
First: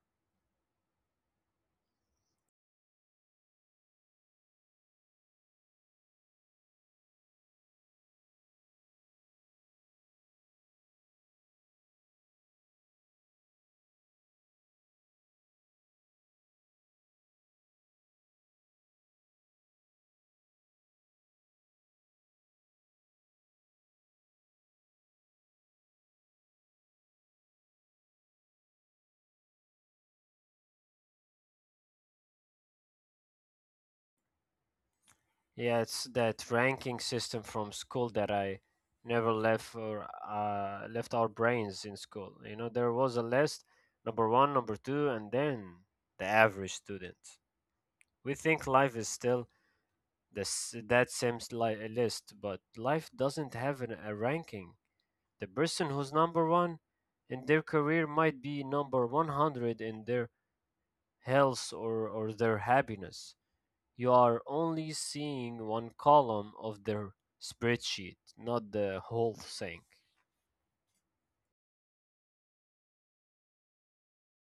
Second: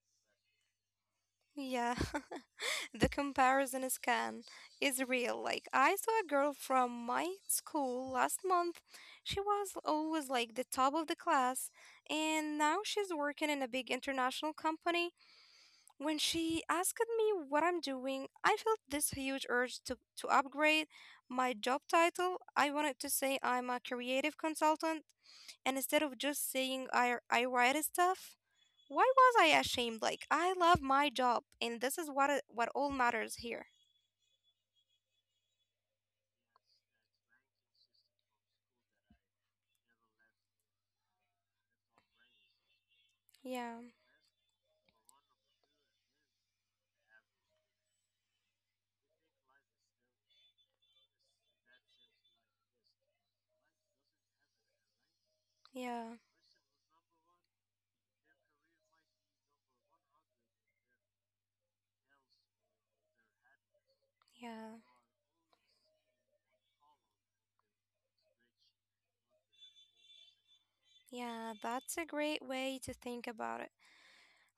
Speaker 2: Yeah. The comparison is can is real. Like I saw a girl from my school last month. She was always like the top of the class, and now she's working in a big international company. When she asked me what I'm doing, I felt this huge urge to upgrade my job title. I wanted to say I'm a creative consultant, and instead of just saying I write stuff. Why was I ashamed? Like I love my job, and this is what it, what all matters here.
Speaker 1: Yeah, it's that ranking system from school that I never left for left our brains in school. You know, there was a list,
Speaker 2: Yeah,
Speaker 1: number one, number two, and then the average student. We think life is still this. That same list, but life doesn't have a ranking. The person who's
Speaker 2: yeah,
Speaker 1: number one in their career might be number 100 in their health or their happiness. You are
Speaker 2: yeah,
Speaker 1: only seeing one column of their spreadsheet, not the whole thing.
Speaker 2: yeah. That's a great way to think about it.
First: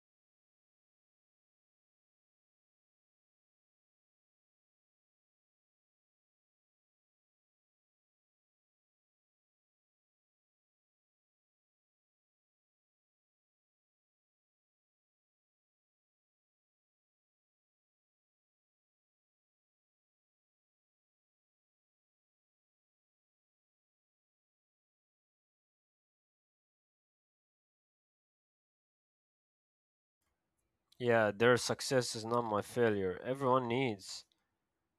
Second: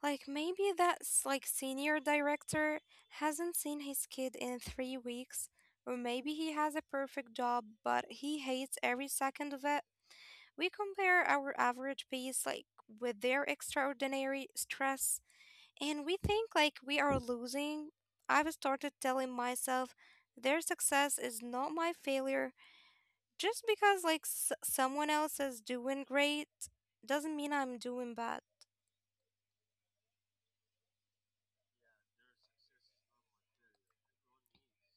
Speaker 2: Like maybe that's like senior director hasn't seen his kid in 3 weeks, or maybe he has a perfect job but he hates every second of it. We compare our average piece like with their extraordinary stress, and we think like we are losing. I've started telling myself their success is not my failure. Just because like someone else is doing great doesn't mean I'm doing bad.
Speaker 1: Yeah, their success is not my failure. Everyone needs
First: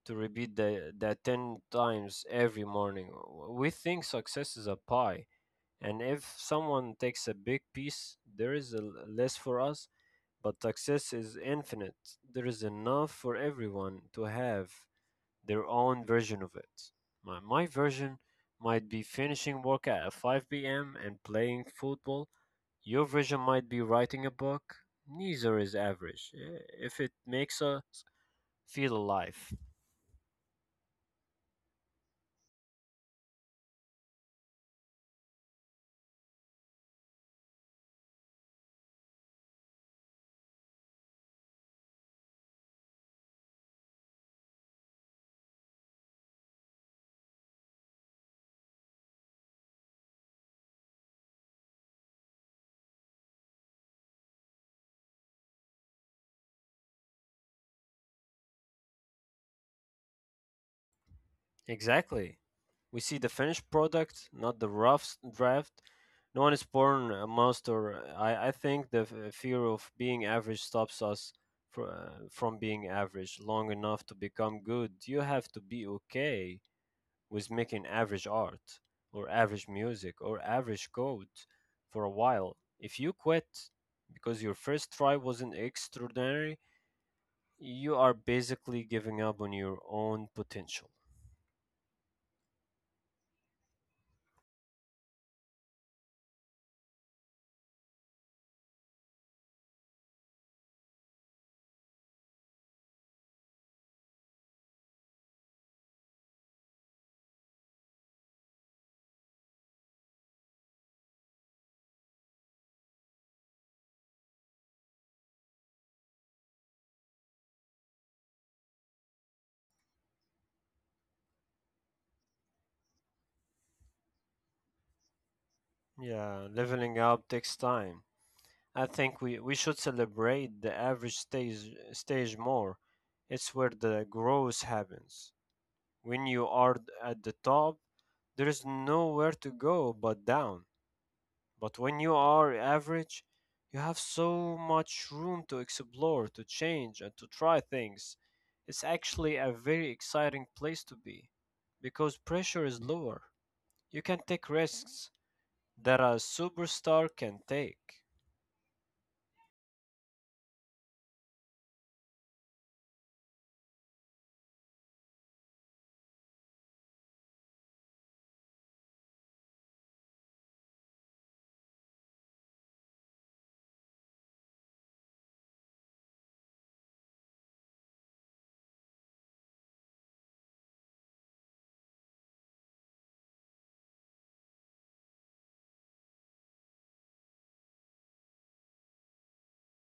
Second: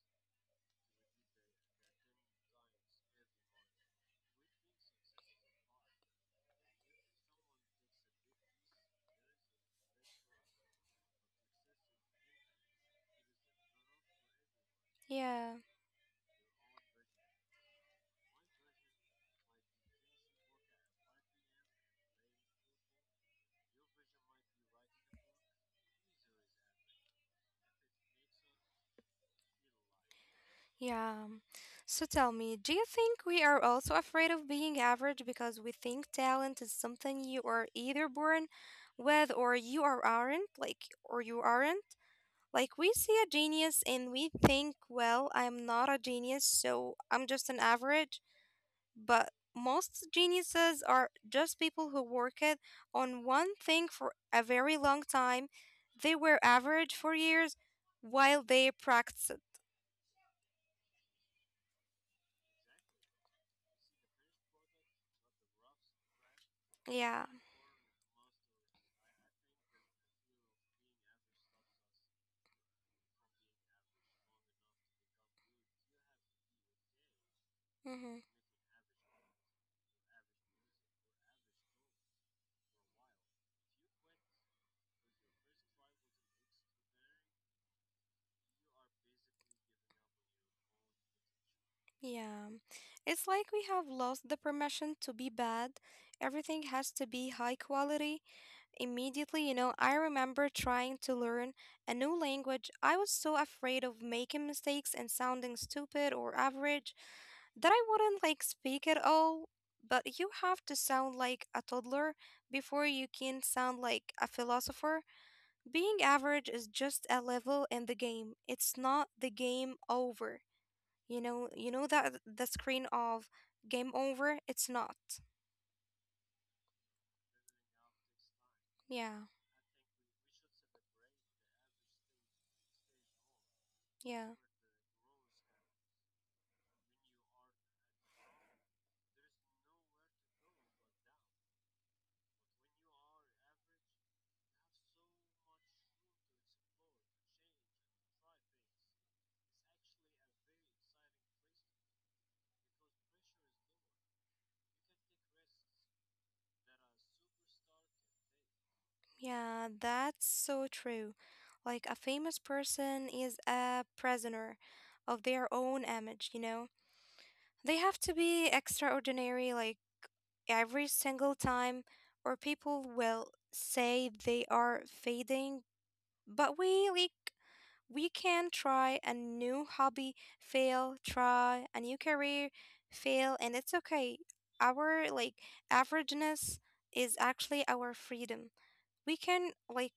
Speaker 1: to repeat that 10 times every morning. We think success is a pie, and if someone takes a big piece, there is less for us, but success is infinite. There is enough for everyone to have
Speaker 2: Yeah.
Speaker 1: their own version of it. My version might be finishing work at 5 p.m. and playing football. Your version might be writing a book. Neither is average if it makes us feel alive.
Speaker 2: Yeah. So tell me, do you think we are also afraid of being average because we think talent is something you are either born with or you are aren't, like or you aren't? Like we see a genius and we think, well, I'm not a genius, so I'm just an average. But most geniuses are just people who worked on one thing for a very long time. They were average for years while they practiced.
Speaker 1: Exactly. We see the finished product, not the rough draft. No one is born a
Speaker 2: Yeah.
Speaker 1: monster. I think the fear of being average stops us from being average long enough to become good. You have to be okay. was making average
Speaker 2: Hmm.
Speaker 1: art or average music or average code for a while. If you quit because your first try wasn't extraordinary, you are basically giving up on your own potential.
Speaker 2: Yeah. It's like we have lost the permission to be bad. Everything has to be high quality. Immediately, you know, I remember trying to learn a new language. I was so afraid of making mistakes and sounding stupid or average, that I wouldn't like speak at all, but you have to sound like a toddler before you can sound like a philosopher. Being average is just a level in the game. It's not the game over. You know that the screen of game over, it's not.
Speaker 1: Yeah, leveling up takes time. I
Speaker 2: Yeah.
Speaker 1: think we should celebrate the average stage more. It's where the
Speaker 2: Yeah.
Speaker 1: growth happens. When you are at the top, there is nowhere to go but down. But when you are average, you have so much room to explore, to change, and to try things. It's actually a very exciting place to be because pressure is lower. You can take risks that a superstar can take.
Speaker 2: Yeah, that's so true. Like a famous person is a prisoner of their own image, you know? They have to be extraordinary, like every single time, or people will say they are fading. But we like we can try a new hobby, fail, try a new career, fail, and it's okay. Our like averageness is actually our freedom. We can like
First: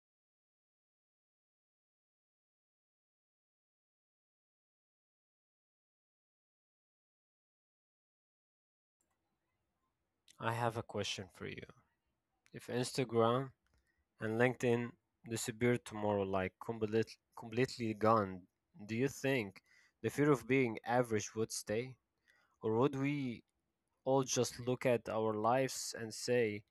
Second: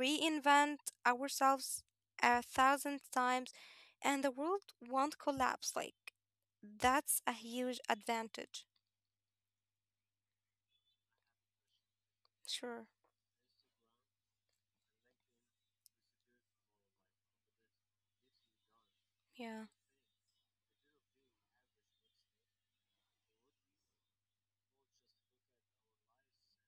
Speaker 2: reinvent ourselves a thousand times and the world won't collapse like that's a huge advantage.
Speaker 1: I have a question for you. If
Speaker 2: Sure.
Speaker 1: Instagram and LinkedIn disappear tomorrow, like completely gone, do you think
Speaker 2: Yeah.
Speaker 1: the fear of being average would stay? Or would we all just look at our lives and say,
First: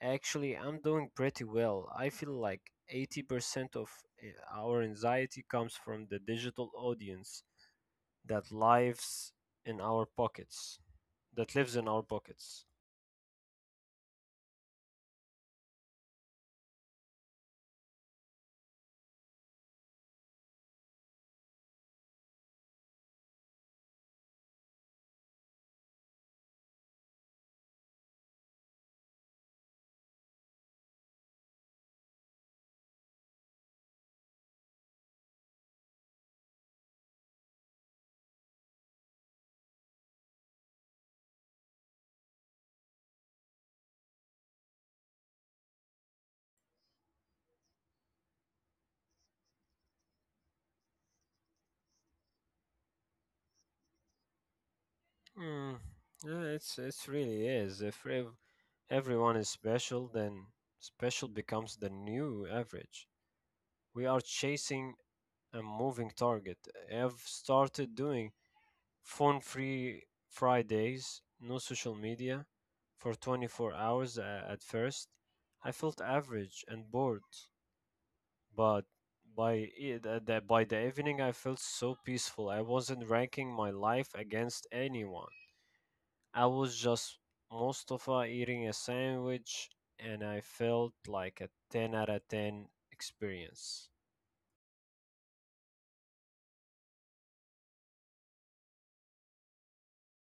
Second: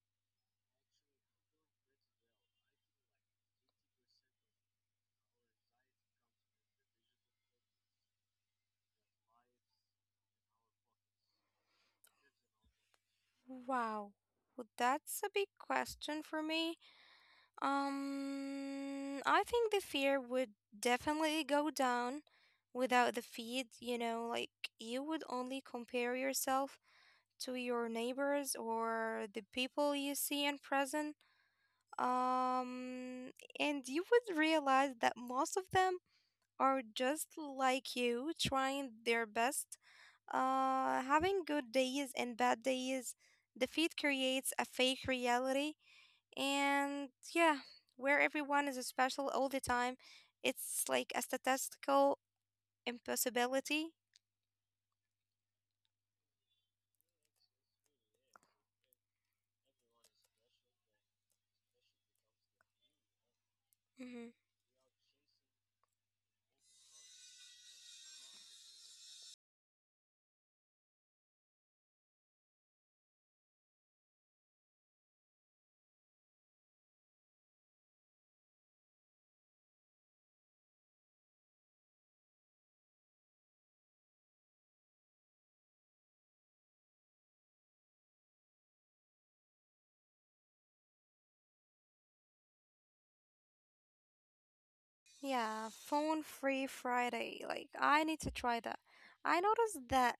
Speaker 1: actually, I'm doing pretty well. I feel like 80% of our anxiety comes from the digital audience that lives in our pockets, that lives in our pockets.
Speaker 2: Wow. Well, that's a big question for me. I think the fear would definitely go down without the feed, you know, like you would only compare yourself to your neighbors or the people you see in prison. Um, and you would realize that most of them are just like you, trying their best having good days and bad days, defeat creates a fake reality. And yeah, where everyone is special all the time, it's like a statistical impossibility.
Speaker 1: Mm, yeah, it's really is. If ev- everyone is special, then special becomes the new average. We are
Speaker 2: Mhm.
Speaker 1: chasing a moving target. I've started doing phone free Fridays, no social media for 24 hours at first. I felt average and bored, but by the evening I felt so peaceful. I wasn't ranking my life against anyone. I was just Mustafa eating a sandwich and I felt like a 10 out of 10 experience.
Speaker 2: Yeah, phone free Friday. Like, I need to try that. I noticed that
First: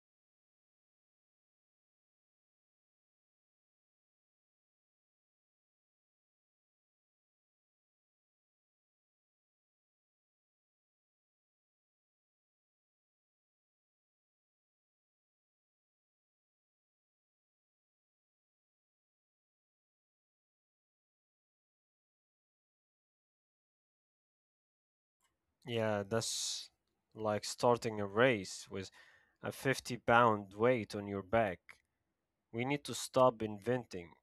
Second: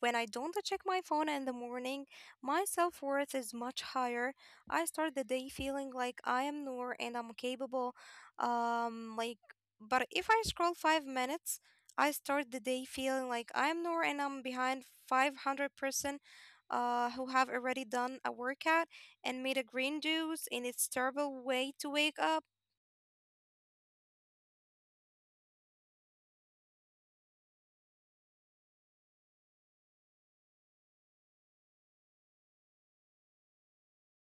Speaker 2: when I don't check my phone in the morning, my self worth is much higher. I start the day feeling like I am Noor and I'm capable. Um, like, but if I scroll 5 minutes, I start the day feeling like I'm Noor and I'm behind 500 person who have already done a workout and made a green juice, and it's terrible way to wake up.
Speaker 1: Yeah, that's like starting a race with a 50 pound weight on your back. We need to stop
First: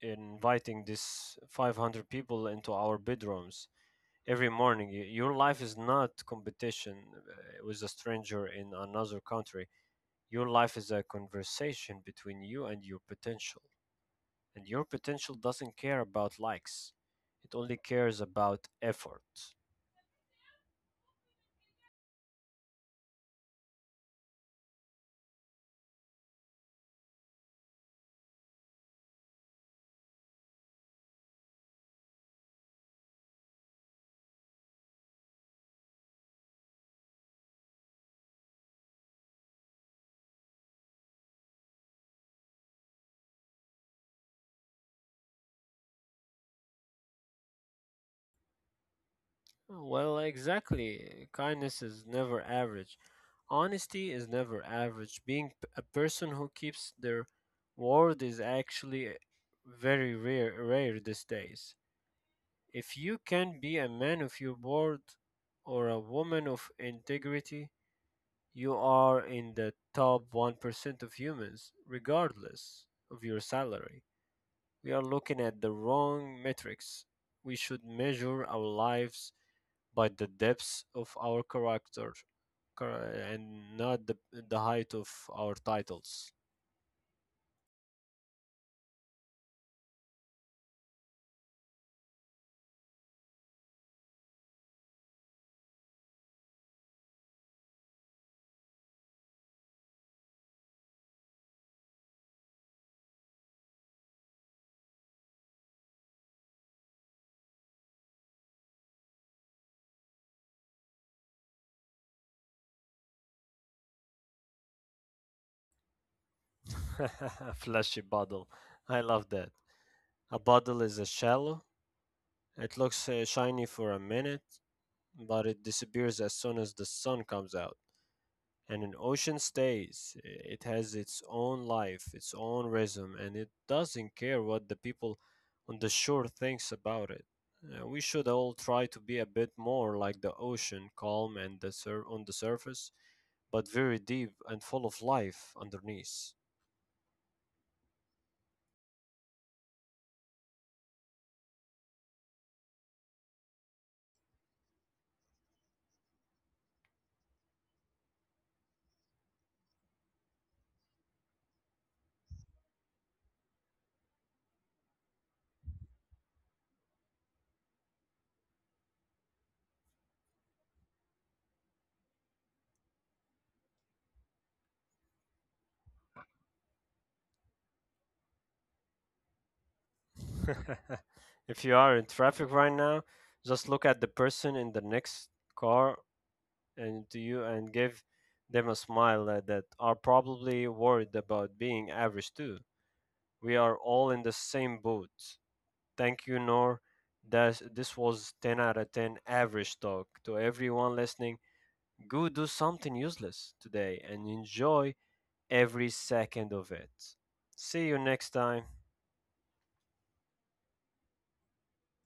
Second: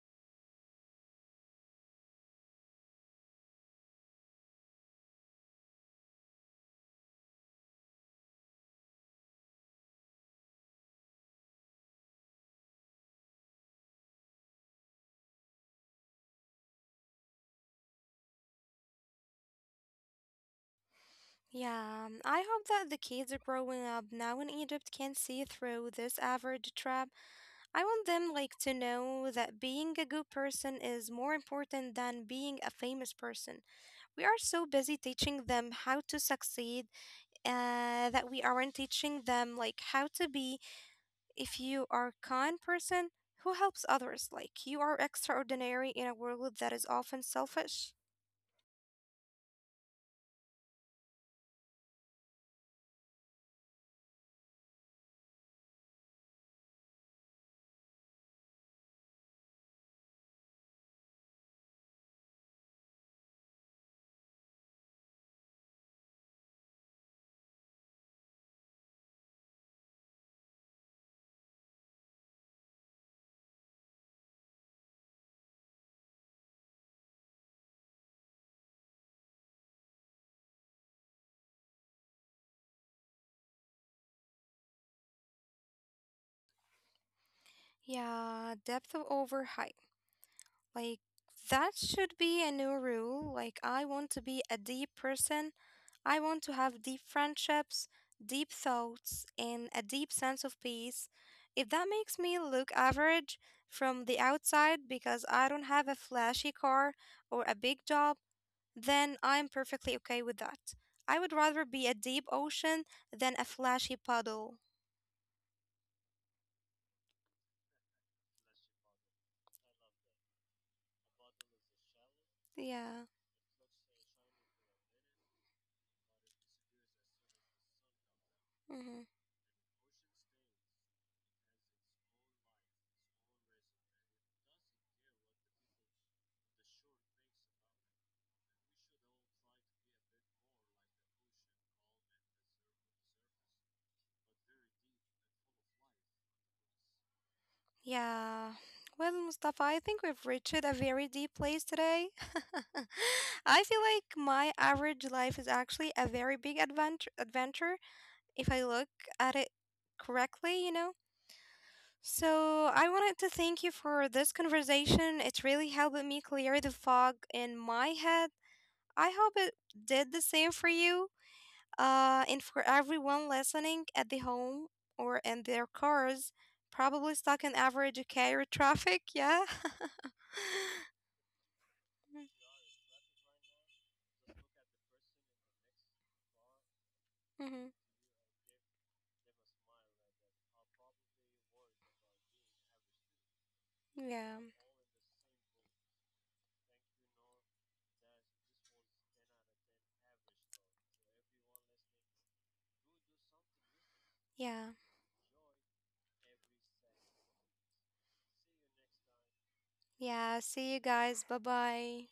Speaker 1: inviting these 500 people into our bedrooms every morning. Your life is not competition with a stranger in another country. Your life is a conversation between you and your potential. And your potential doesn't care about likes, it only cares about effort.
Speaker 2: Yeah, I hope that the kids growing up now in Egypt can see through this average trap. I want them like to know that being a good person is more important than being a famous person. We are so busy teaching them how to succeed that we aren't teaching them like how to be if you are a kind person who helps others. Like you are extraordinary in a world that is often selfish.
Speaker 1: Well, exactly. Kindness is never average. Honesty is never average. Being a person who keeps their word is actually very rare these days. If you can be a man of your word or a woman of integrity, you are in the top 1% of humans, regardless of your salary. We are looking at the wrong metrics. We should measure our lives by the depths of our character char- and not the height of our titles.
Speaker 2: Yeah, depth over height. Like, that should be a new rule. Like, I want to be a deep person. I want to have deep friendships, deep thoughts, and a deep sense of peace. If that makes me look average from the outside because I don't have a flashy car or a big job, then I'm perfectly okay with that. I would rather be a deep ocean than a flashy puddle.
Speaker 1: Flashy bottle. I love that. A bottle is a shallow. It
Speaker 2: Yeah.
Speaker 1: looks shiny for a minute, but it disappears as soon as the sun comes out. And
Speaker 2: Mhm.
Speaker 1: an ocean stays. It has its own life, its own rhythm, and it doesn't care what the people on the shore thinks about it. We should all try to be a bit more like the ocean, calm and the on the surface, but very deep and full of life underneath.
Speaker 2: Yeah. Well, Mustafa, I think we've reached a very deep place today. I feel like my average life is actually a very big adventure if I look at it correctly, you know? So I wanted to thank you for this conversation. It's really helped me clear the fog in my head. I hope it did the same for you. And for everyone listening at the home or in their cars, probably stuck in average Cairo traffic, yeah.
Speaker 1: If you are in traffic right now, just look at the person in the next car and to you
Speaker 2: Mhm.
Speaker 1: and give them a smile that are probably worried about being average too. We are all in the
Speaker 2: Yeah.
Speaker 1: same boat. Thank you, Nor. This was 10 out of 10 average talk. To everyone listening, go do something useless today and
Speaker 2: Yeah.
Speaker 1: enjoy every second of it. See you next time.
Speaker 2: Yeah. See you guys. Bye bye.